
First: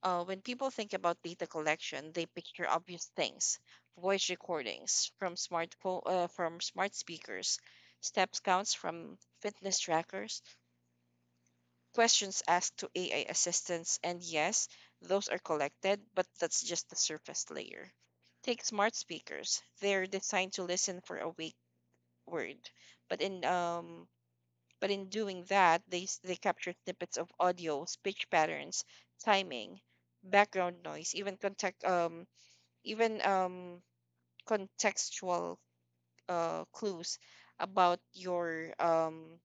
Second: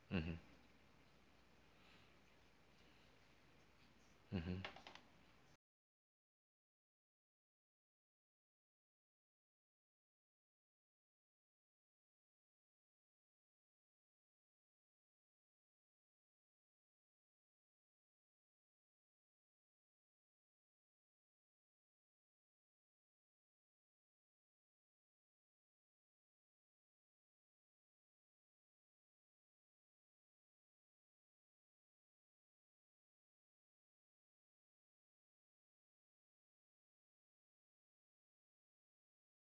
S1: Mm-hmm.
S2: When people think about data collection, they picture obvious things: voice
S1: Mm-hmm.
S2: recordings from smartphone, from smart speakers, steps counts from fitness trackers, questions asked to AI assistants, and yes, those are collected, but that's just the surface layer. Take smart speakers. They're designed to listen for awake word. But in um but in doing that, they capture snippets of audio, speech patterns, timing, background noise, even contextual clues about your um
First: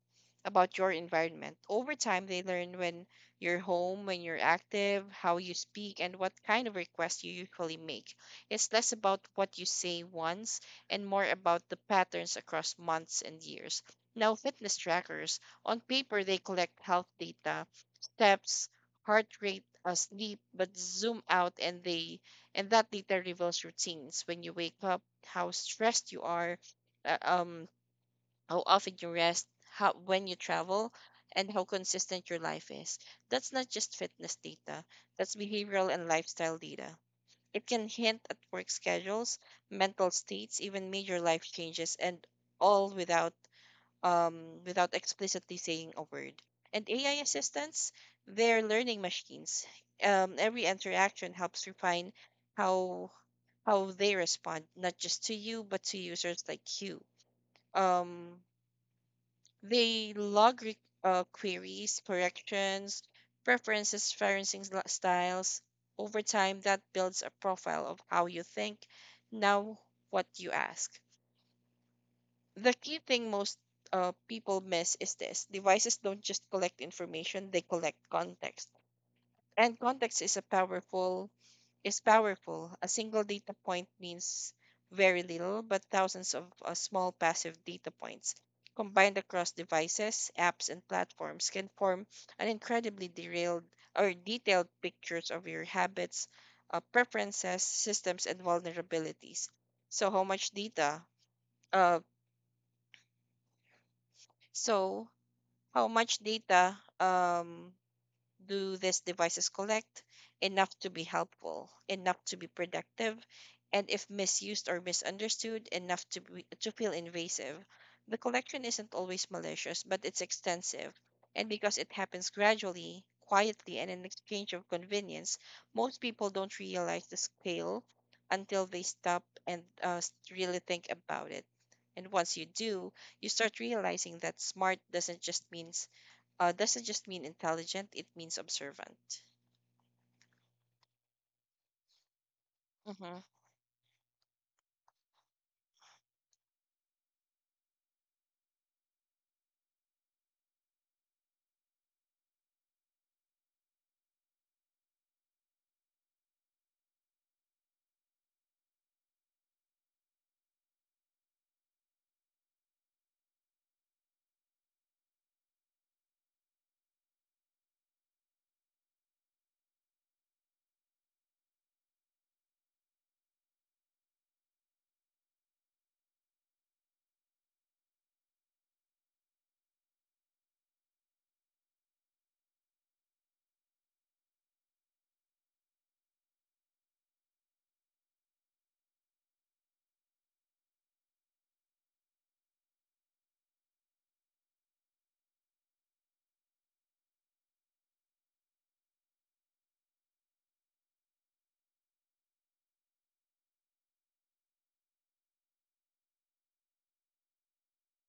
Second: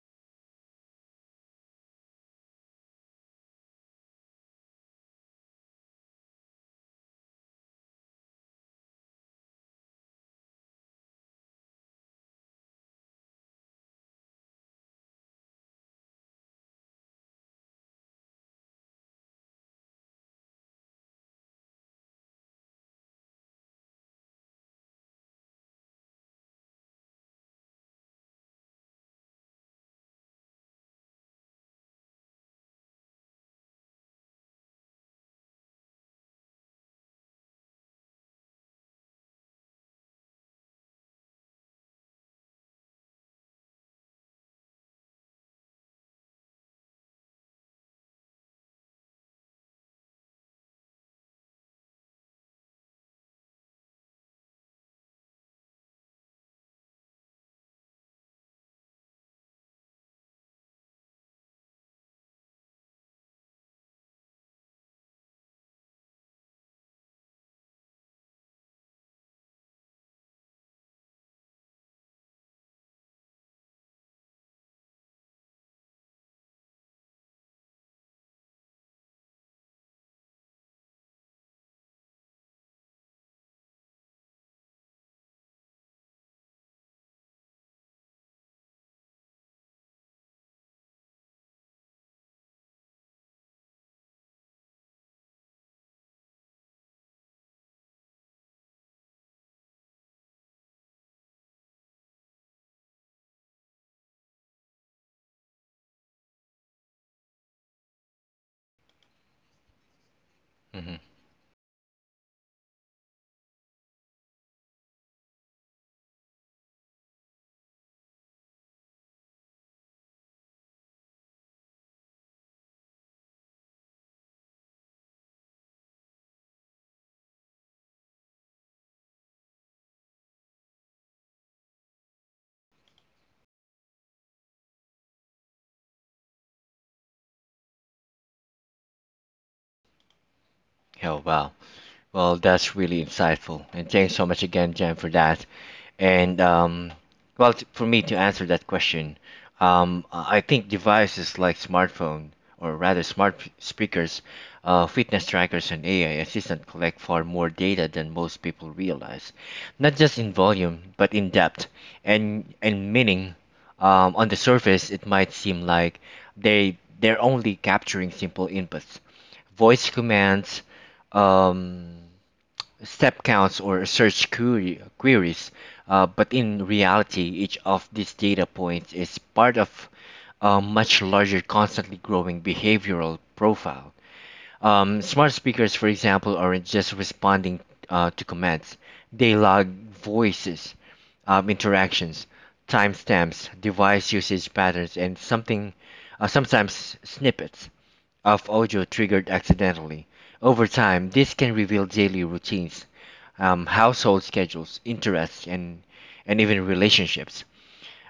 S2: about your environment. Over time, they learn when you're home, when you're active, how you speak, and what kind of requests you usually make. It's less about what you say once and more about the patterns across months and years. Now, fitness trackers, on paper, they collect health data: steps, heart rate, sleep, but zoom out and they and that data reveals routines when you wake up, how stressed you are, uh, um, how often you rest, how when you travel, and how consistent your life is. That's not just fitness data. That's behavioral and lifestyle data. It can hint at work schedules, mental states, even major life changes, and all without without explicitly saying a word. And AI assistants, they're learning machines. Every interaction helps refine how how they respond, not just to you, but to users like you. Um, they log queries, corrections, preferences, referencing styles. Over time, that builds a profile of how you think, now what you ask. The key thing most people miss is this: devices don't just collect information, they collect context, and context is a powerful, is powerful. A single data point means very little, but thousands of small passive data points combined across devices, apps, and platforms can form an incredibly derailed or detailed pictures of your habits, preferences, systems, and vulnerabilities. So how much data uh, so how much data do these devices collect? Enough to
S1: Mm-hmm.
S2: be helpful, enough to be productive, and if misused or misunderstood, enough to feel invasive. The collection isn't always malicious, but it's extensive, and because it happens gradually, quietly, and in exchange of convenience, most people don't realize the scale until they stop and really think about it. And once you do, you start realizing that smart doesn't just mean intelligent; it means observant.
S1: Oh, wow. Well, that's really
S2: Mm-hmm.
S1: insightful, and thanks so much again, Jen, for that. And well, for me to answer that question, um, I think devices like smartphone or rather smart p- speakers, fitness trackers, and AI assistant collect far more data than most people realize, not just in volume but in depth and meaning. On the surface, it might seem like they're only capturing simple inputs, voice commands. Um, step counts or search query, queries, but in reality, each of these data points is part of a much larger, constantly growing behavioral profile. Smart speakers, for example, aren't just responding to commands, they log voices, interactions, timestamps, device usage patterns, and something sometimes snippets of audio triggered accidentally. Over time, this can reveal daily routines, household schedules, interests, and even relationships.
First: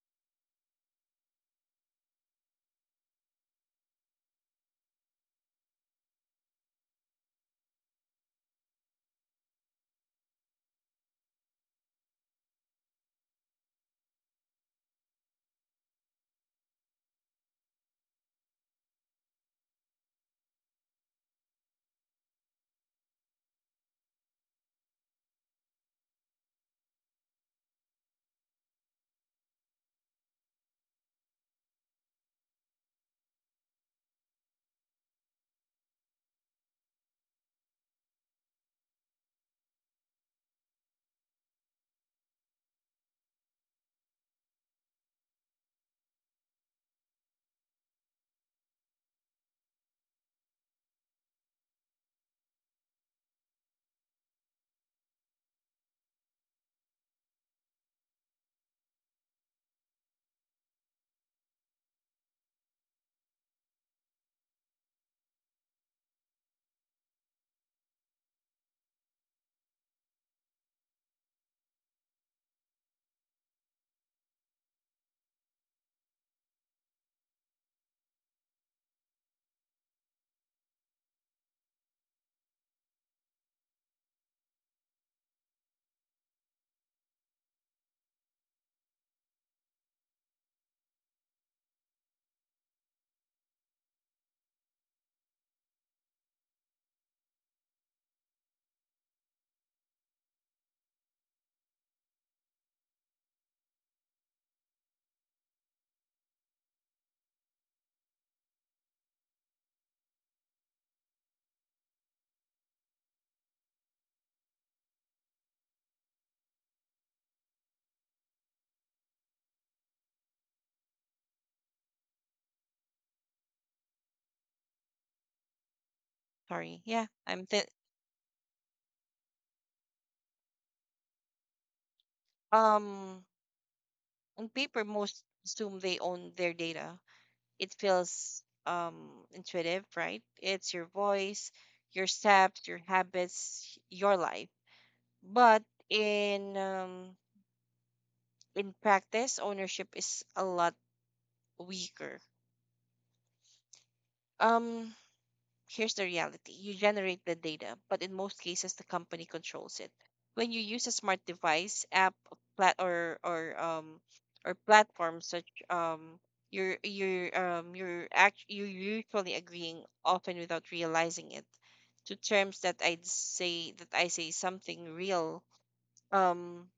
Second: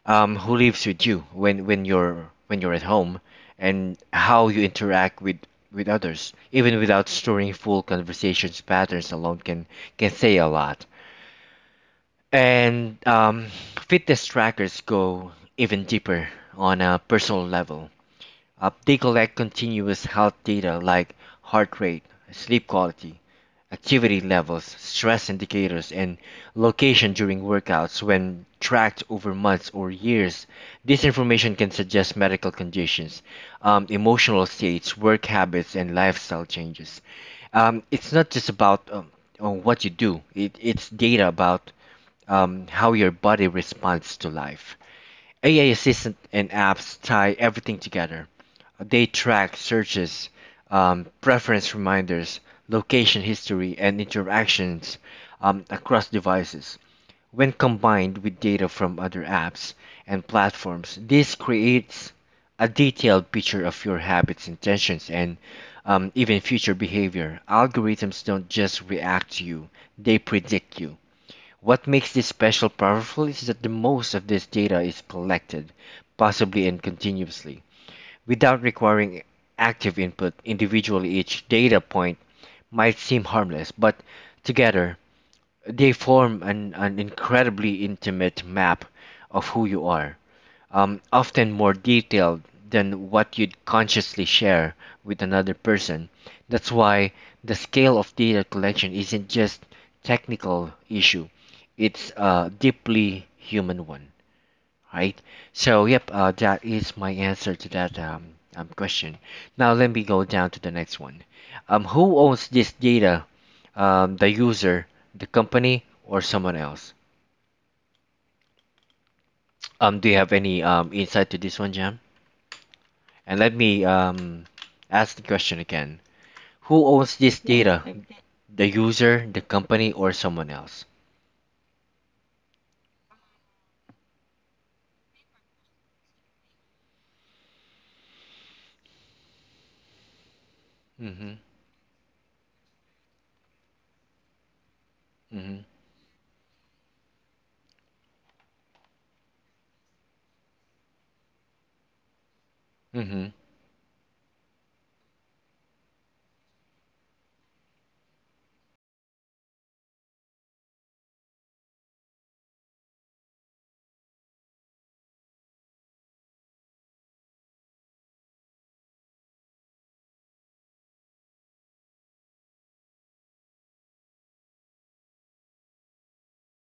S1: Um, who lives with you when you're at home, and how you interact with others. Even without storing full conversations, patterns alone can say a lot. And fitness trackers go even deeper on a personal level. They collect continuous health data like heart rate, sleep quality, activity levels, stress indicators, and location during workouts. When tracked over months or years, this information can suggest medical conditions, emotional states, work habits, and lifestyle changes. It's not just about what you do, it's data about how your body responds to life. AI assistant and apps tie everything together. They track searches, preference reminders, location history, and interactions across devices. When combined with data from other apps and platforms, this creates a detailed picture of your habits, intentions, and even future behavior. Algorithms don't just react to you, they predict you. What makes this special powerful is that the most of this data is collected, possibly and continuously. Without requiring active input, individually each data point might seem harmless, but together they form an incredibly intimate map of who you are, often more detailed than what you'd consciously share with another person. That's why the scale of data collection isn't just technical issue, it's a deeply human one, right? So, yep, that is my answer to that question. Now, let me go down to the next one. Who owns this data? The user, the company, or someone else? Do you have any insight to this one, Jam? And let me ask the question again.
S2: Sorry.
S1: Who
S2: Yeah,
S1: owns this data? The user, the company, or someone else?
S2: um on paper most assume they own their data. It feels intuitive, right? It's your
S1: Mm-hmm.
S2: voice, your steps, your habits, your life.
S1: Mm-hmm.
S2: But in um in practice, ownership is a lot weaker.
S1: Mm-hmm.
S2: Um Here's the reality: you generate the data, but in most cases, the company controls it. When you use a smart device, app, plat- or, or, um, or platform such you're usually agreeing, often without realizing it, to terms that I say something real, um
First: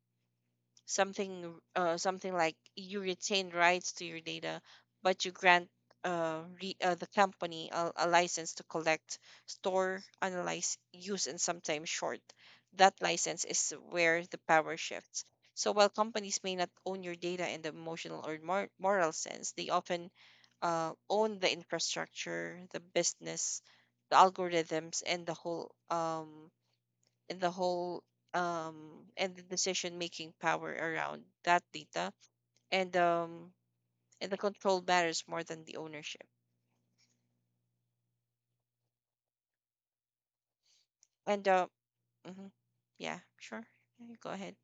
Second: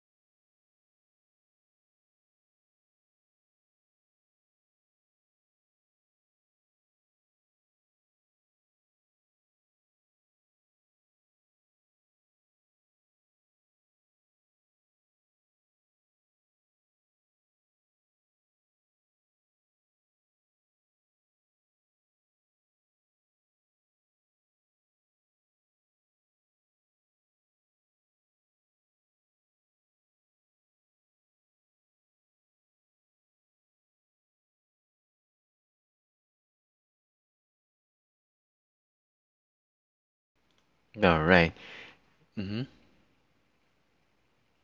S2: something something like you retain rights to your data, but you grant the company a license to collect, store, analyze, use, and sometimes short. That license is where the power shifts. So while companies may not own your data in the emotional or moral sense, they often own the infrastructure, the business, the algorithms, and the whole the whole and the decision making power around that data. and um and the control matters more than the ownership.
S1: All
S2: And
S1: right.
S2: Mhm.
S1: Mm-hmm.
S2: Yeah, sure. Yeah, go ahead.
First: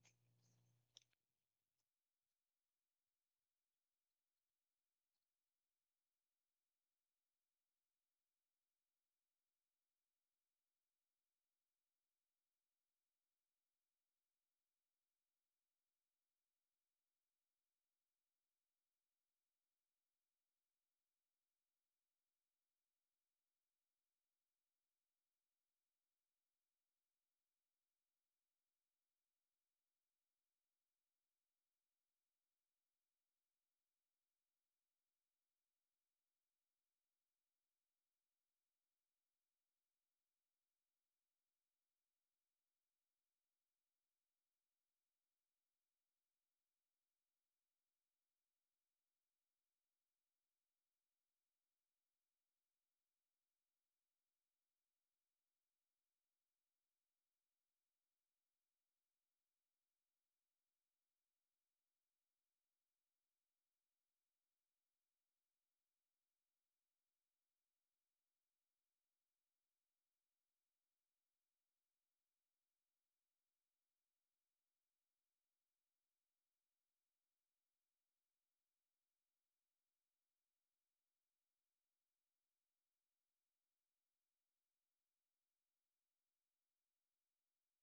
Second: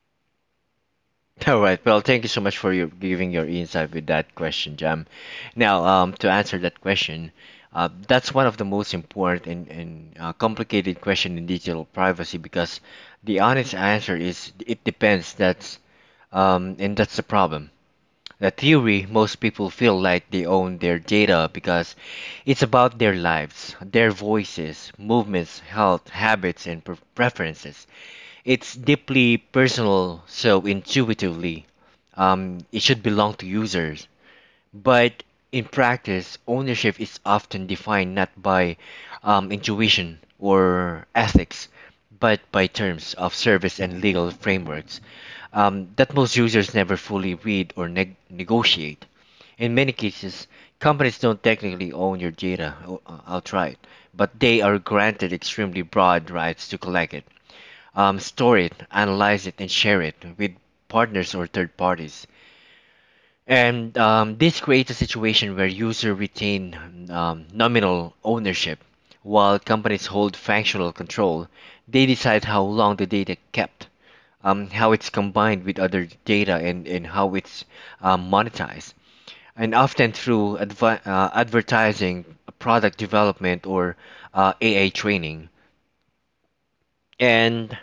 S1: All right. Well, thank you so much for your giving your insight with that question, Jam. Now, to answer that question, that's one of the most important and complicated question in digital privacy because the honest answer is it depends. That's and that's the problem. The theory, most people feel like they own their data because it's about their lives, their voices, movements, health, habits, and preferences. It's deeply personal, so intuitively, it should belong to users. But in practice, ownership is often defined not by intuition or ethics, but by terms of service and legal frameworks that most users never fully read or negotiate. In many cases, companies don't technically own your data outright, but they are granted extremely broad rights to collect it, store it, analyze it, and share it with partners or third parties. And this creates a situation where users retain nominal ownership while companies hold functional control. They decide how long the data kept, how it's combined with other data, and how it's monetized. And often through advertising, product development, or AI training. And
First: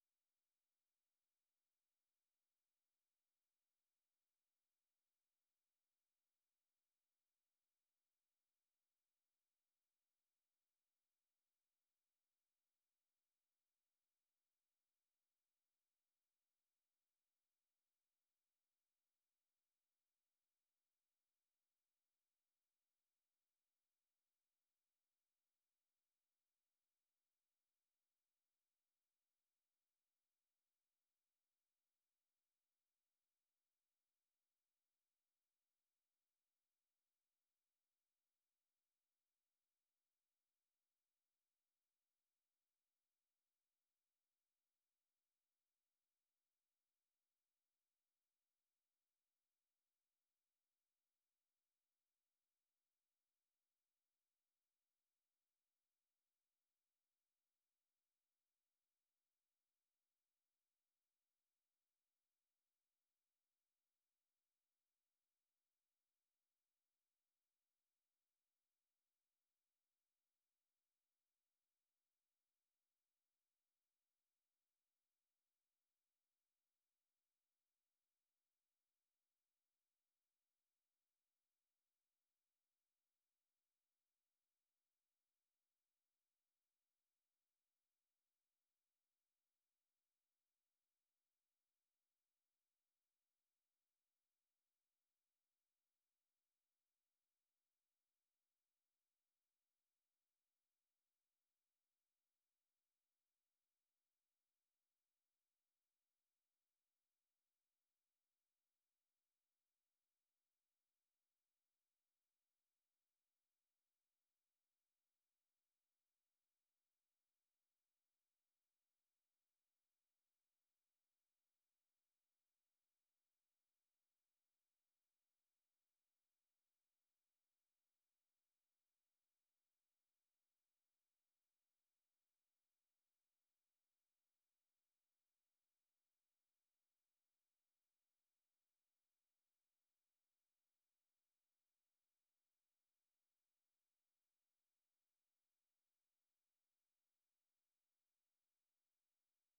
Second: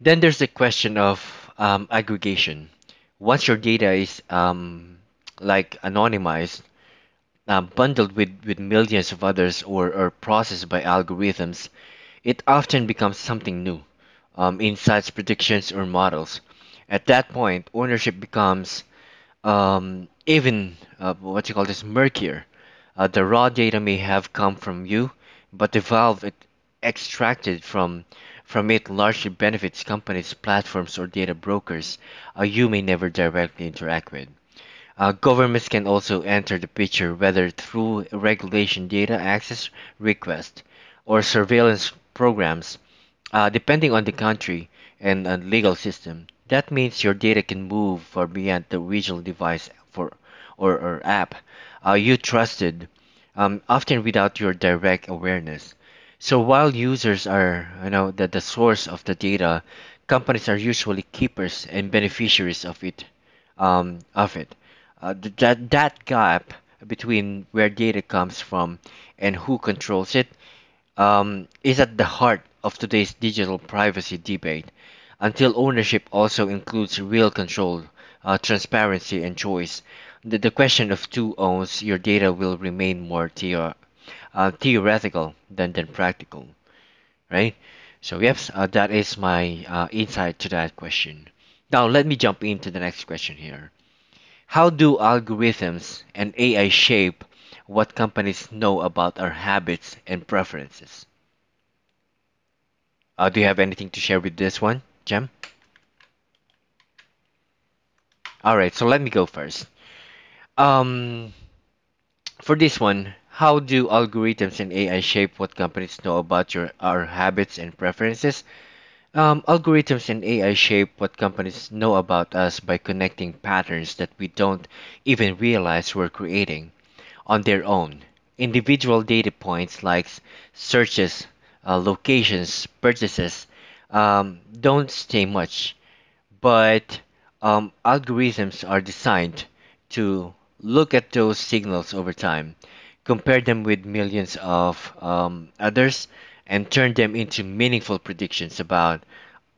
S1: then there's the question of aggregation. Once your data is like anonymized, bundled with millions of others or processed by algorithms, it often becomes something new, insights, predictions, or models. At that point, ownership becomes even what you call this murkier. The raw data may have come from you, but the valve it extracted from it largely benefits companies, platforms, or data brokers you may never directly interact with. Governments can also enter the picture, whether through regulation data access request or surveillance programs, depending on the country and legal system, that means your data can move far beyond the original device for or app you trusted, often without your direct awareness. So while users are, you know, the source of the data, companies are usually keepers and beneficiaries of it. Um, of it, that gap between where data comes from and who controls it is at the heart of today's digital privacy debate. Until ownership also includes real control, transparency, and choice, the question of who owns your data will remain more theoretical than practical, right? So, yes, that is my insight to that question. Now, let me jump into the next question here. How do algorithms and AI shape what companies know about our habits and preferences? Do you have anything to share with this one, Jem? All right, so let me go first. Um, for this one, how do algorithms and AI shape what companies know about your our habits and preferences? Algorithms and AI shape what companies know about us by connecting patterns that we don't even realize we're creating on their own. Individual data points like searches, locations, purchases, don't say much but algorithms are designed to look at those signals over time, compare them with millions of others, and turn them into meaningful predictions about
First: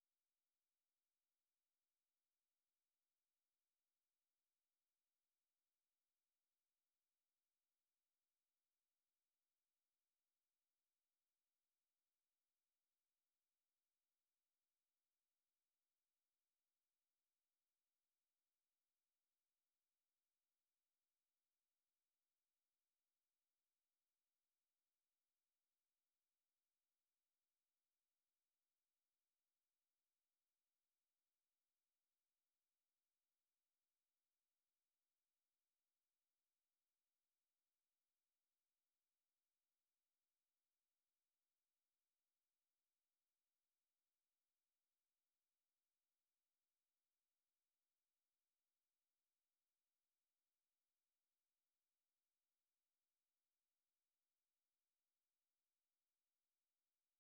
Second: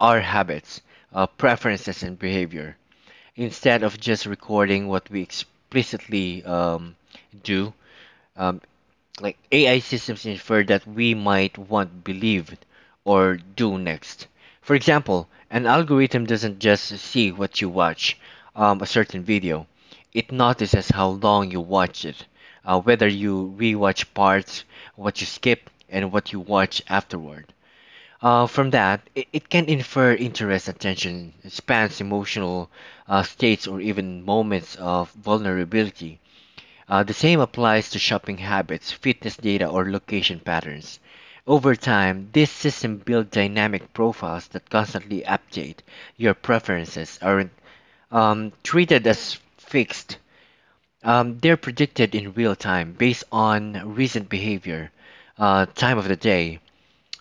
S1: our habits, preferences, and behavior. Instead of just recording what we explicitly do, um, like AI systems infer that we might want believed or do next. For example, an algorithm doesn't just see what you watch, a certain video. It notices how long you watch it, whether you rewatch parts, what you skip, and what you watch afterward. From that, it can infer interest, attention, spans, emotional states, or even moments of vulnerability. The same applies to shopping habits, fitness data, or location patterns. Over time, this system builds dynamic profiles that constantly update. Your preferences aren't treated as fixed. They're predicted in real time based on recent behavior, time of the day,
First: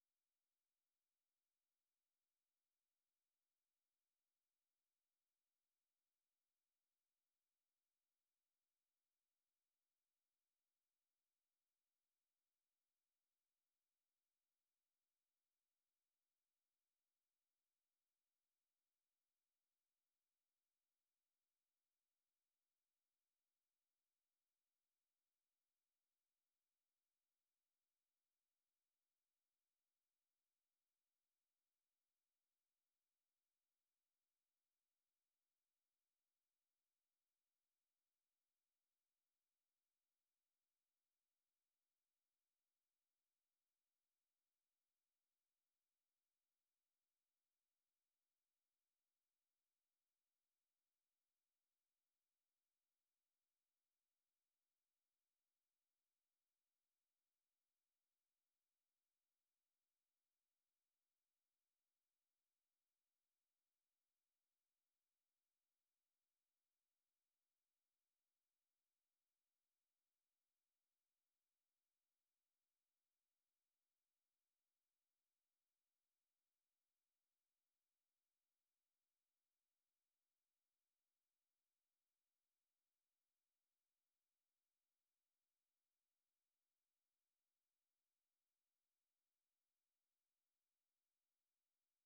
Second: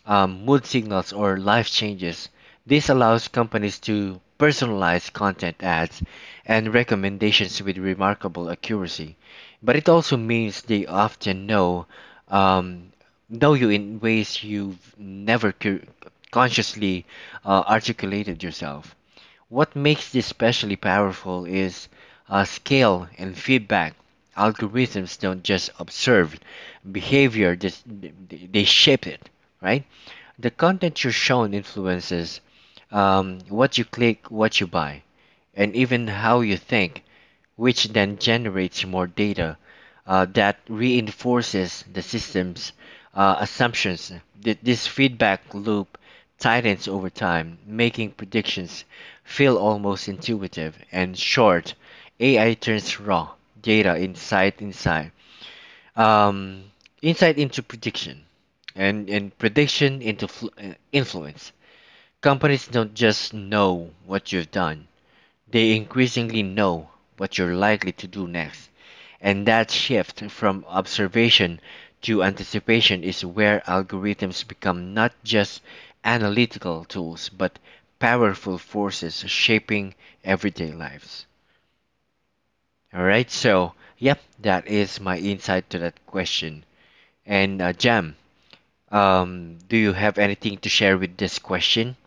S1: mood signals, or life changes. This allows companies to personalize content ads and recommendations with remarkable accuracy. But it also means they often know um, you in ways you've never consciously articulated yourself. What makes this especially powerful is scale and feedback. Algorithms don't just observe behavior; they shape it, right? The content you're shown influences what you click, what you buy, and even how you think, which then generates more data that reinforces the system's assumptions. This feedback loop tightens over time, making predictions feel almost intuitive and short. AI turns raw data insight inside um, insight into prediction and prediction into influence. Companies don't just know what you've done, they increasingly know what you're likely to do next. And that shift from observation to anticipation is where algorithms become not just analytical tools but powerful forces shaping everyday lives. All right, so yep, that is my insight to that question. And Jam, do you have anything to share with this question?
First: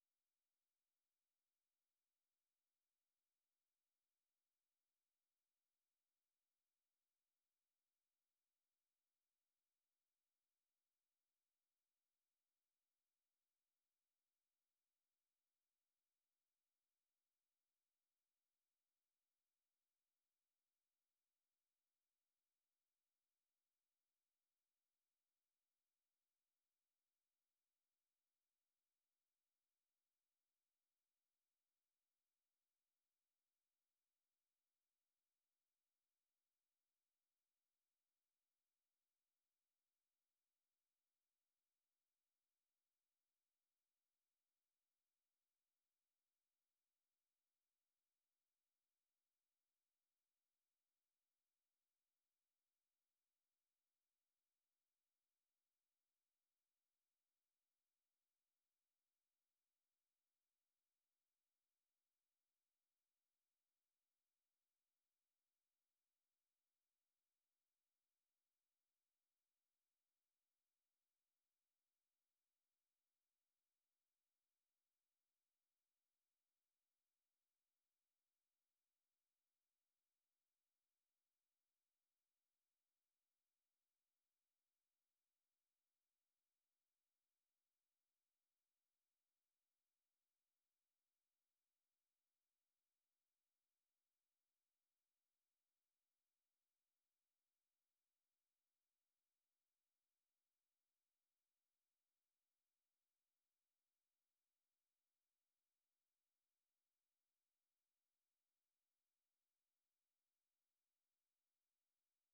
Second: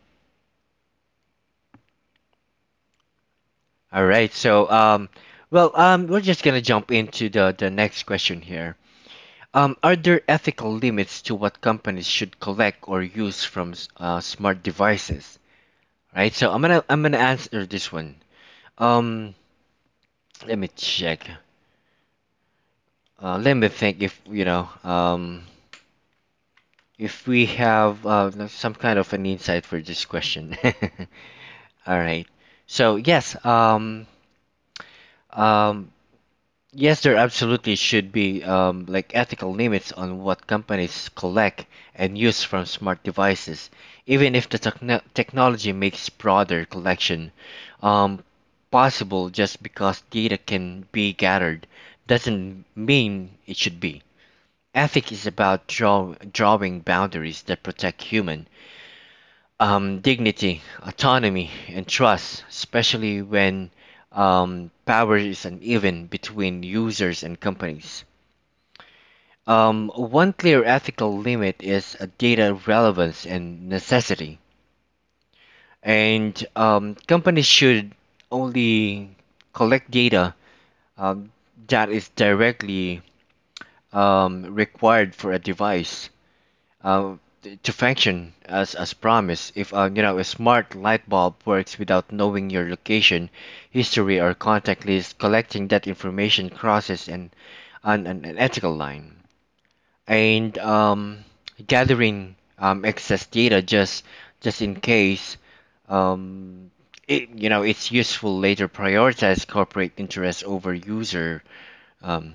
S1: All right. So, we're just gonna jump into the next question here. Are there ethical limits to what companies should collect or use from smart devices? Right. So I'm gonna answer this one. Um, Let me check. Let me think if you know. If we have some kind of an insight for this question. All right. So yes, um, yes, there absolutely should be like ethical limits on what companies collect and use from smart devices, even if the technology makes broader collection um, possible. Just because data can be gathered doesn't mean it should be. Ethic is about drawing boundaries that protect human dignity, autonomy, and trust, especially when power is uneven between users and companies. One clear ethical limit is data relevance and necessity, and companies should only collect data um, that is directly required for a device uh, to function as promised. If you know a smart light bulb works without knowing your location, history, or contact list, collecting that information crosses an ethical line. And gathering excess data just in case um, it, you know it's useful later prioritize corporate interests over um,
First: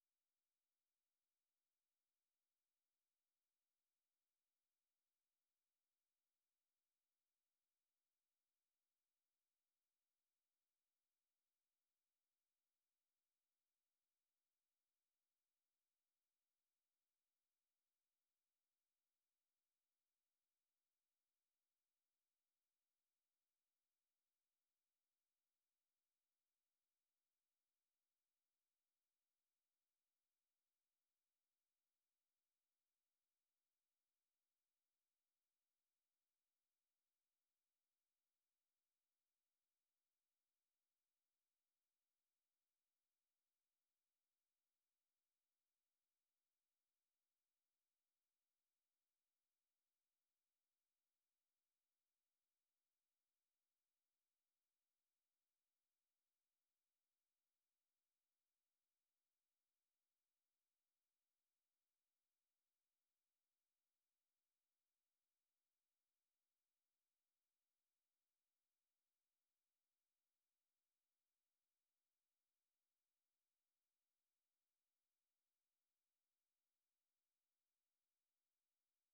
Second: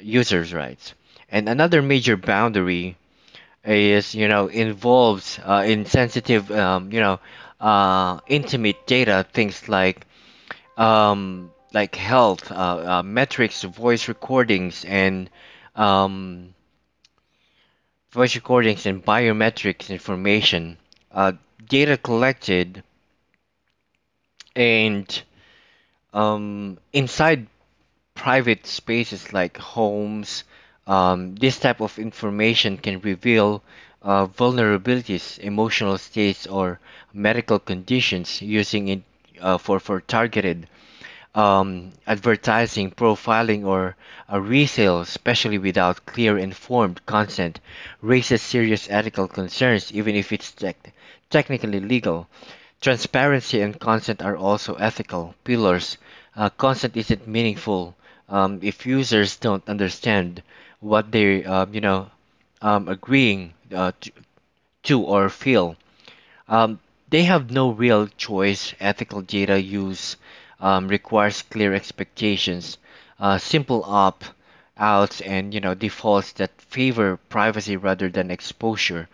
S1: users' rights. And another major boundary is you know involves in sensitive you know intimate data things like health metrics voice recordings and um, biometrics information, uh, data collected and inside private spaces like homes, this type of information can reveal vulnerabilities, emotional states, or medical conditions using it for targeted advertising, profiling, or a resale, especially without clear informed consent, raises serious ethical concerns, even if it's technically legal. Transparency and consent are also ethical pillars. Consent isn't meaningful if users don't understand what they, you know, agreeing to or feel. Um, they have no real choice. Ethical data use requires clear expectations, simple opt outs, and you know defaults that favor privacy rather than exposure.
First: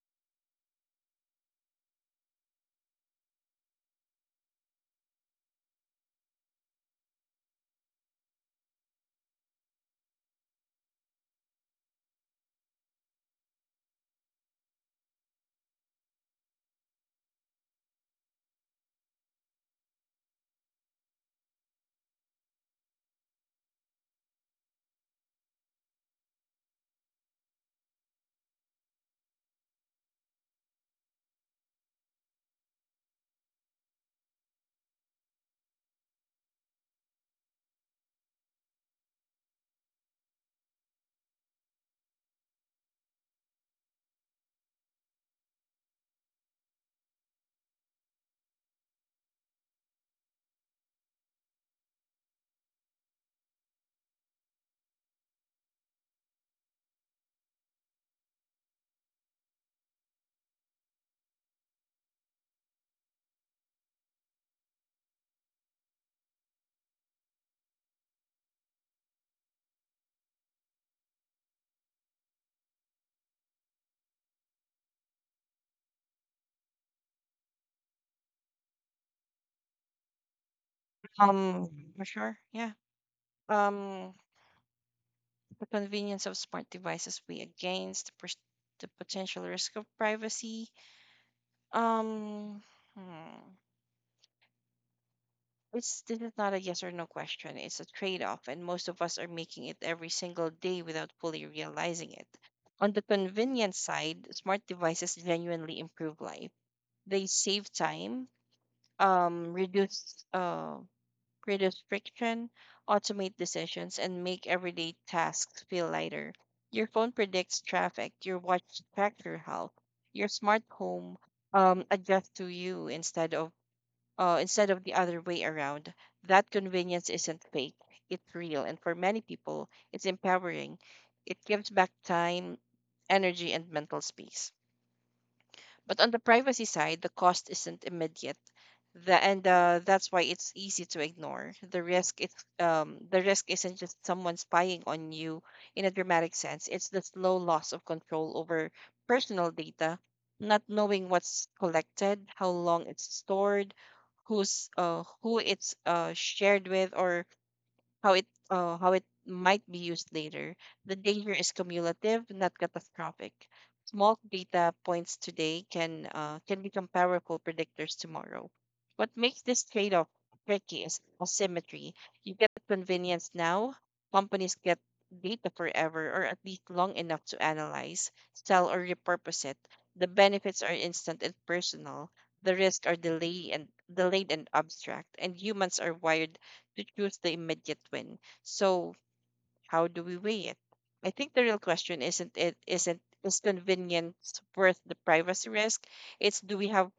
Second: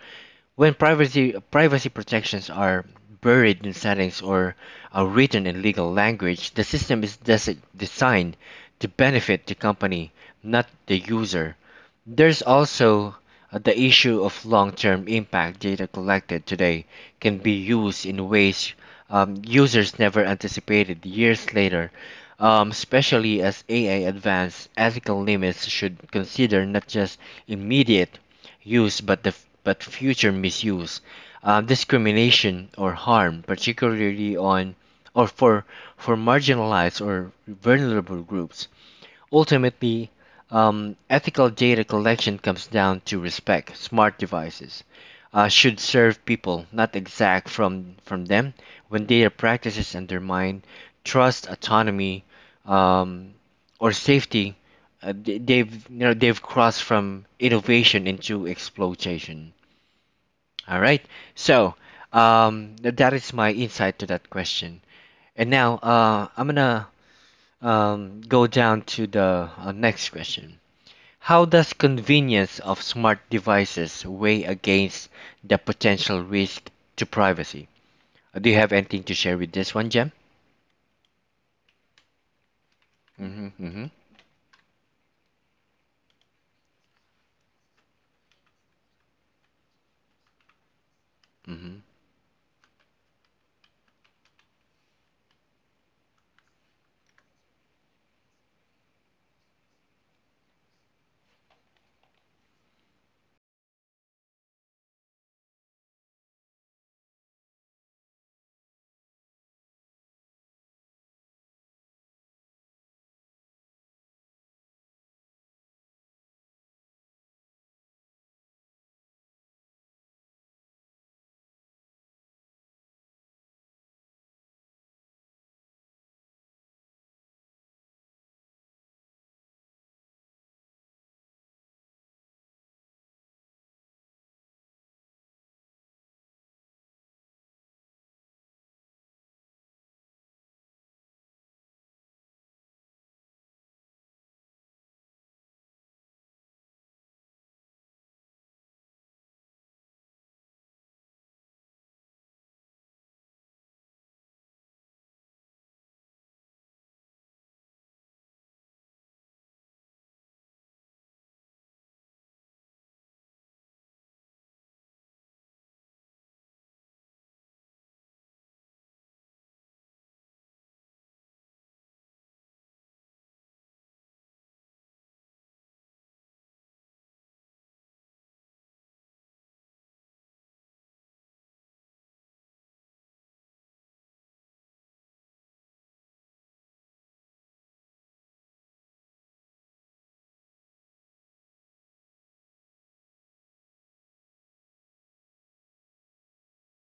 S1: When privacy protections are buried in settings or are written in legal language, the system is designed to benefit the company, not the user. There's also the issue of long-term impact. Data collected today can be used in ways users never anticipated years later, especially as AI advances, ethical limits should consider not just immediate use but future misuse, discrimination or harm, particularly on or for marginalized or vulnerable groups. Ultimately, ethical data collection comes down to respect. Smart devices should serve people, not exact from them. When data practices undermine trust, autonomy, um, or safety, they've you know they've crossed from innovation into exploitation. All right, so that is my insight to that question. And now I'm gonna go down to the next question. How does convenience of smart devices weigh against the potential risk to privacy? Do you have anything to share with this one, Jem?
S2: um for sure, yeah.
S1: Mm-hmm, mm-hmm,
S2: Um, the convenience of smart devices weigh against the potential risk of privacy.
S1: mm-hmm.
S2: um hmm. It's, this is not a yes or no question. It's a trade-off, and most of us are making it every single day without fully realizing it. On the convenience side, smart devices genuinely improve life. They save time, um, reduce uh, reduce friction, automate decisions, and make everyday tasks feel lighter. Your phone predicts traffic. Your watch tracks your health. Your smart home adjusts to you instead of the other way around. That convenience isn't fake, it's real. And for many people, it's empowering. It gives back time, energy, and mental space. But on the privacy side, the cost isn't immediate. The, and That's why it's easy to ignore the risk. It's The risk isn't just someone spying on you in a dramatic sense. It's the slow loss of control over personal data, not knowing what's collected, how long it's stored, who it's shared with, or how it might be used later. The danger is cumulative, not catastrophic. Small data points today can become powerful predictors tomorrow. What makes this trade-off tricky is asymmetry. You get convenience now, companies get data forever, or at least long enough to analyze, sell, or repurpose it. The benefits are instant and personal. The risks are delayed and abstract, and humans are wired to choose the immediate win. So how do we weigh it? I think the real question isn't, is convenience worth the privacy risk? It's, do we have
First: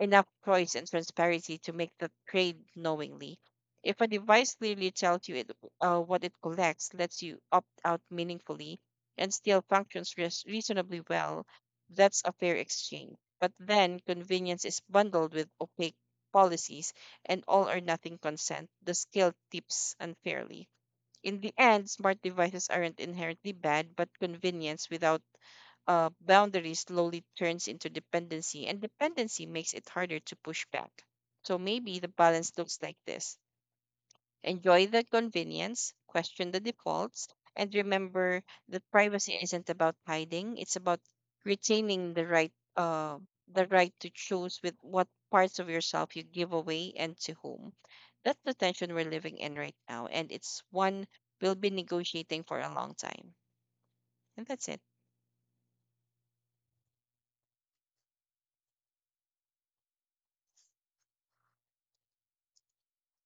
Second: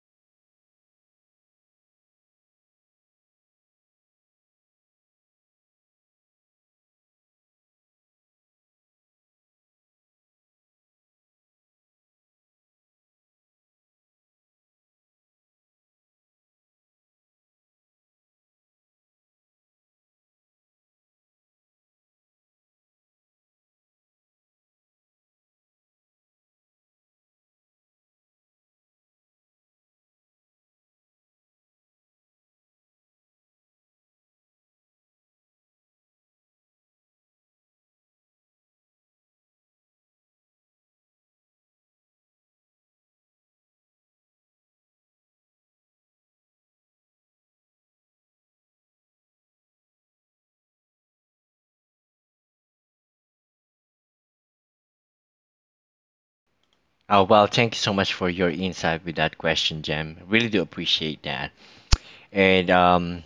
S2: enough choice and transparency to make the trade knowingly. If a device clearly tells you what it collects, lets you opt out meaningfully, and still functions reasonably well, that's a fair exchange. But then convenience is bundled with opaque policies and all or nothing consent. The scale tips unfairly. In the end, smart devices aren't inherently bad, but convenience without boundary slowly turns into dependency, and dependency makes it harder to push back. So maybe the balance looks like this: enjoy the convenience, question the defaults, and remember that privacy isn't about hiding, it's about retaining the right. The right to choose with what parts of yourself you give away and to whom. That's the tension we're living in right now, and it's one we'll be negotiating for a long time. And that's it.
S1: Oh well, thank you so much for your insight with that question, Jem. Really do appreciate that. And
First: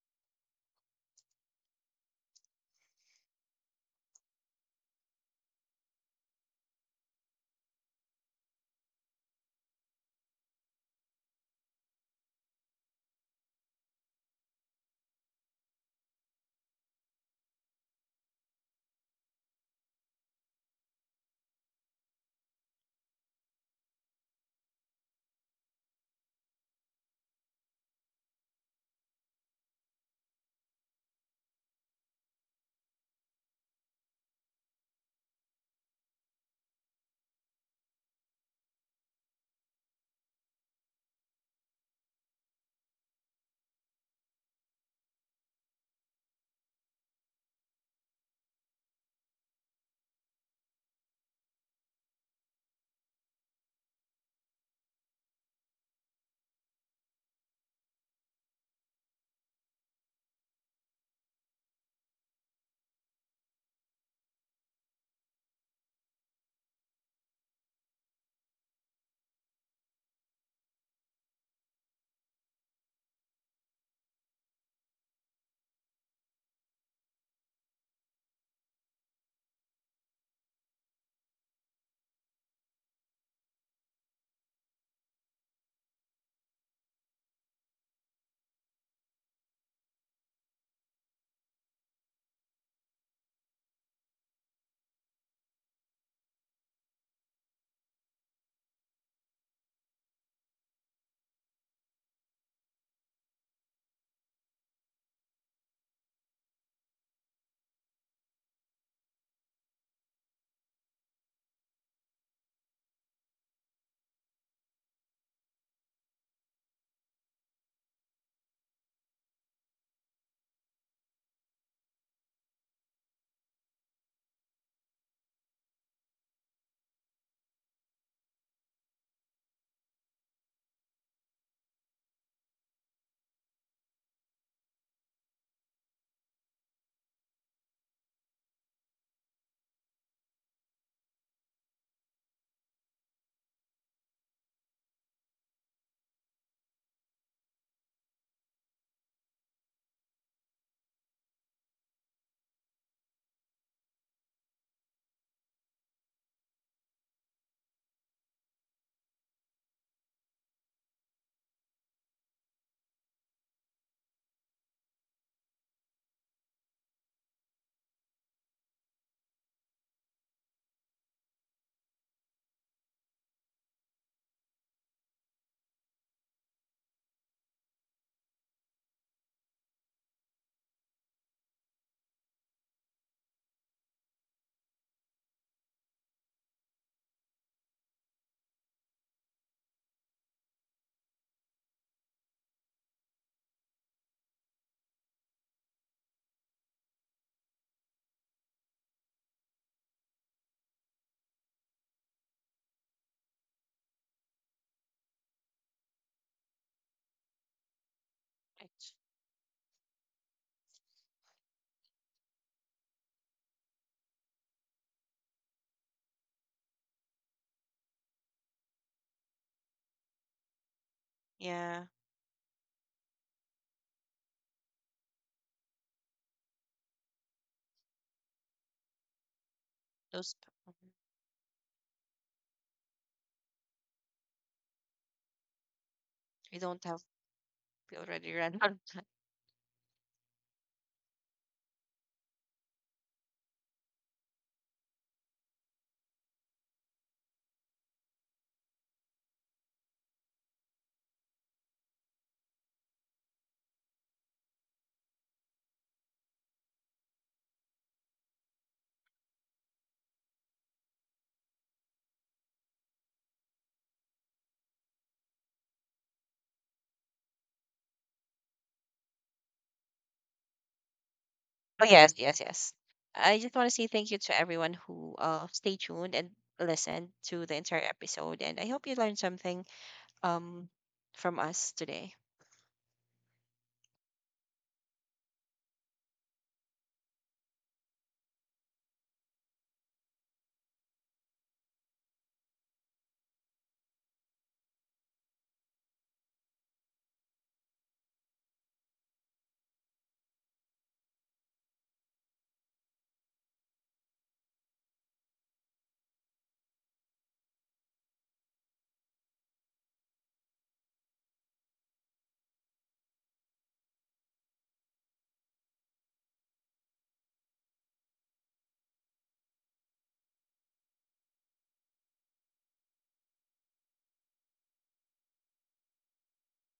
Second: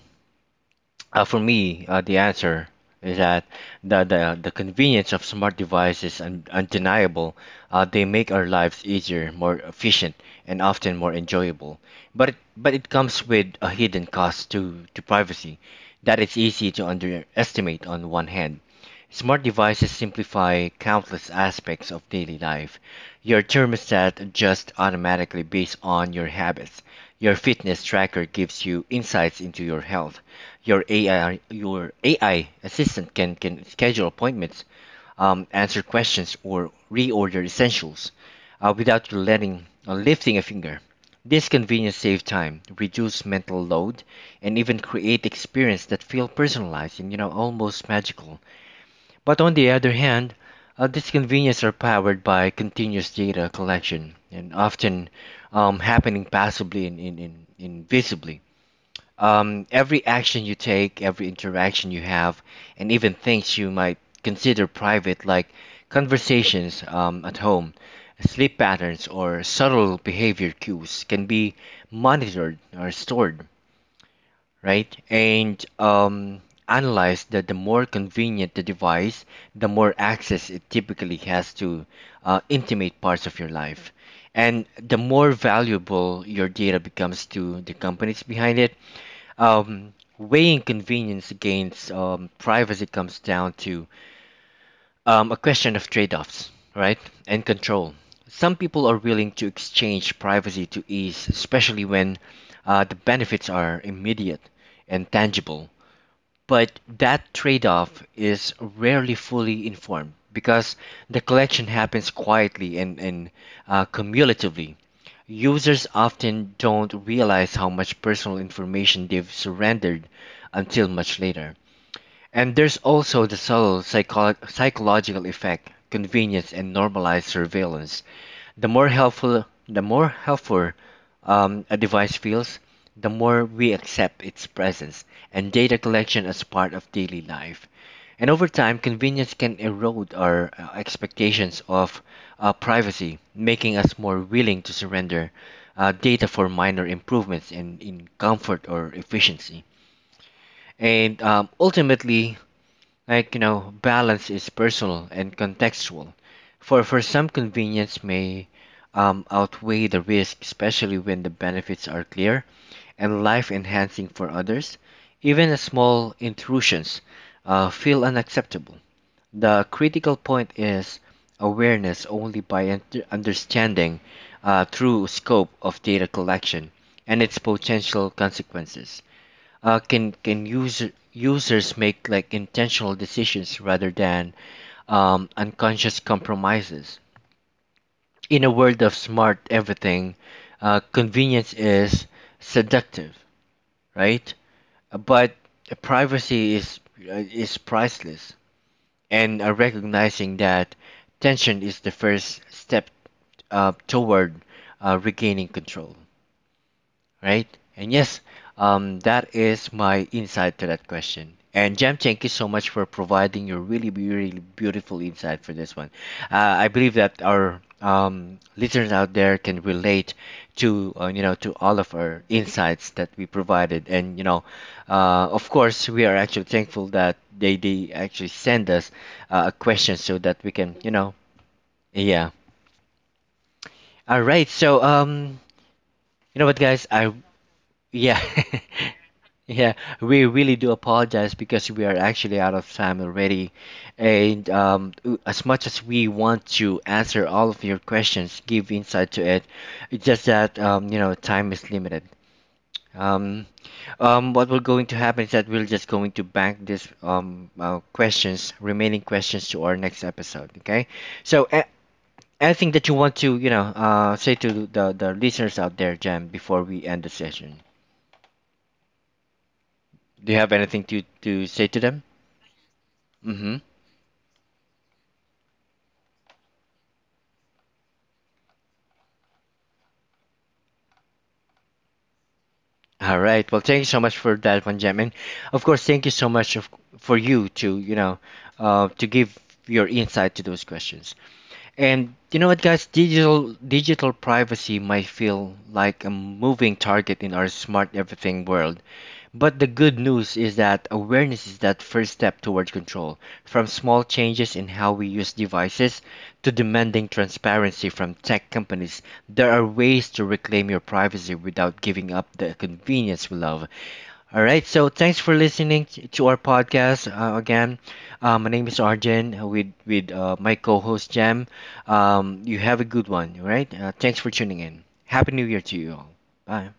S1: For me, the answer is that the convenience of smart devices is undeniable. They make our lives easier, more efficient, and often more enjoyable. But it comes with a hidden cost to privacy that it's easy to underestimate on one hand. Smart devices simplify countless aspects of daily life. Your thermostat adjusts automatically based on your habits. Your fitness tracker gives you insights into your health. Your AI, your AI assistant can schedule appointments, answer questions, or reorder essentials without you lifting a finger. This convenience saves time, reduce mental load, and even create experience that feel personalized and almost magical. But on the other hand, these conveniences are powered by continuous data collection and often happening passively and invisibly. Every action you take, every interaction you have, and even things you might consider private, like conversations at home, sleep patterns, or subtle behavior cues, can be monitored or stored, right? And Analyze that the more convenient the device, the more access it typically has to intimate parts of your life. And the more valuable your data becomes to the companies behind it. Um, weighing convenience against privacy comes down to a question of trade offs, right? And control. Some people are willing to exchange privacy to ease, especially when the benefits are immediate and tangible. But that trade-off is rarely fully informed because the collection happens quietly and cumulatively. Users often don't realize how much personal information they've surrendered until much later. And there's also the subtle psychological effect, convenience, and normalized surveillance. The more helpful the more helpful a device feels, the more we accept its presence and data collection as part of daily life. And over time convenience can erode our expectations of privacy, making us more willing to surrender data for minor improvements in comfort or efficiency. And Ultimately, balance is personal and contextual. For some, convenience may outweigh the risk, especially when the benefits are clear and life enhancing. For others, even a small intrusions feel unacceptable. The critical point is awareness. Only by understanding true scope of data collection and its potential consequences can users make like intentional decisions rather than unconscious compromises. In a world of smart everything, convenience is seductive, right? But privacy is priceless, and recognizing that tension is the first step toward regaining control, right? And yes,
S2: Right.
S1: that is my insight to that question. And Jam, thank you so much for providing your really, really beautiful insight for this one. I believe that our listeners out there can relate to to all
S2: Yeah,
S1: of our insights that we provided. And you know, uh, of course, we are actually thankful that they actually send us a question so
S2: those.
S1: that we can, you know, yeah. All right, so you know
S2: We
S1: what,
S2: don't
S1: guys?
S2: have,
S1: I
S2: we
S1: Yeah.
S2: already ran out.
S1: Yeah, we really do apologize because we are actually out of time already. As much as we want to answer all of your questions, give insight to it, it's just that, you know, time is limited. Um, what we're going to happen is that we're just going to bank this questions, remaining questions to our next episode. Okay, so anything that you want to, you know, say to the listeners out there, Jam, before we end the session. Do you have anything to say to
S2: Oh,
S1: them?
S2: yes, yes, yes. I just
S1: Mm-hmm.
S2: want to say thank you to everyone who stay tuned and listened to the entire episode, and I hope you learned something um from us today.
S1: All right. Well, thank you so much for that one, Jem. And of course, thank you so much of, for you to, you know, to give your insight to those questions. And you know what, guys? Digital privacy might feel like a moving target in our smart everything world. But the good news is that awareness is that first step towards control, from small changes in how we use devices to demanding transparency from tech companies. There are ways to reclaim your privacy without giving up the convenience we love. All right, so thanks for listening to our podcast again. My name is Arjen with my co-host Jam. You have a good one, all right? Thanks for tuning in. Happy New Year to you all. Bye.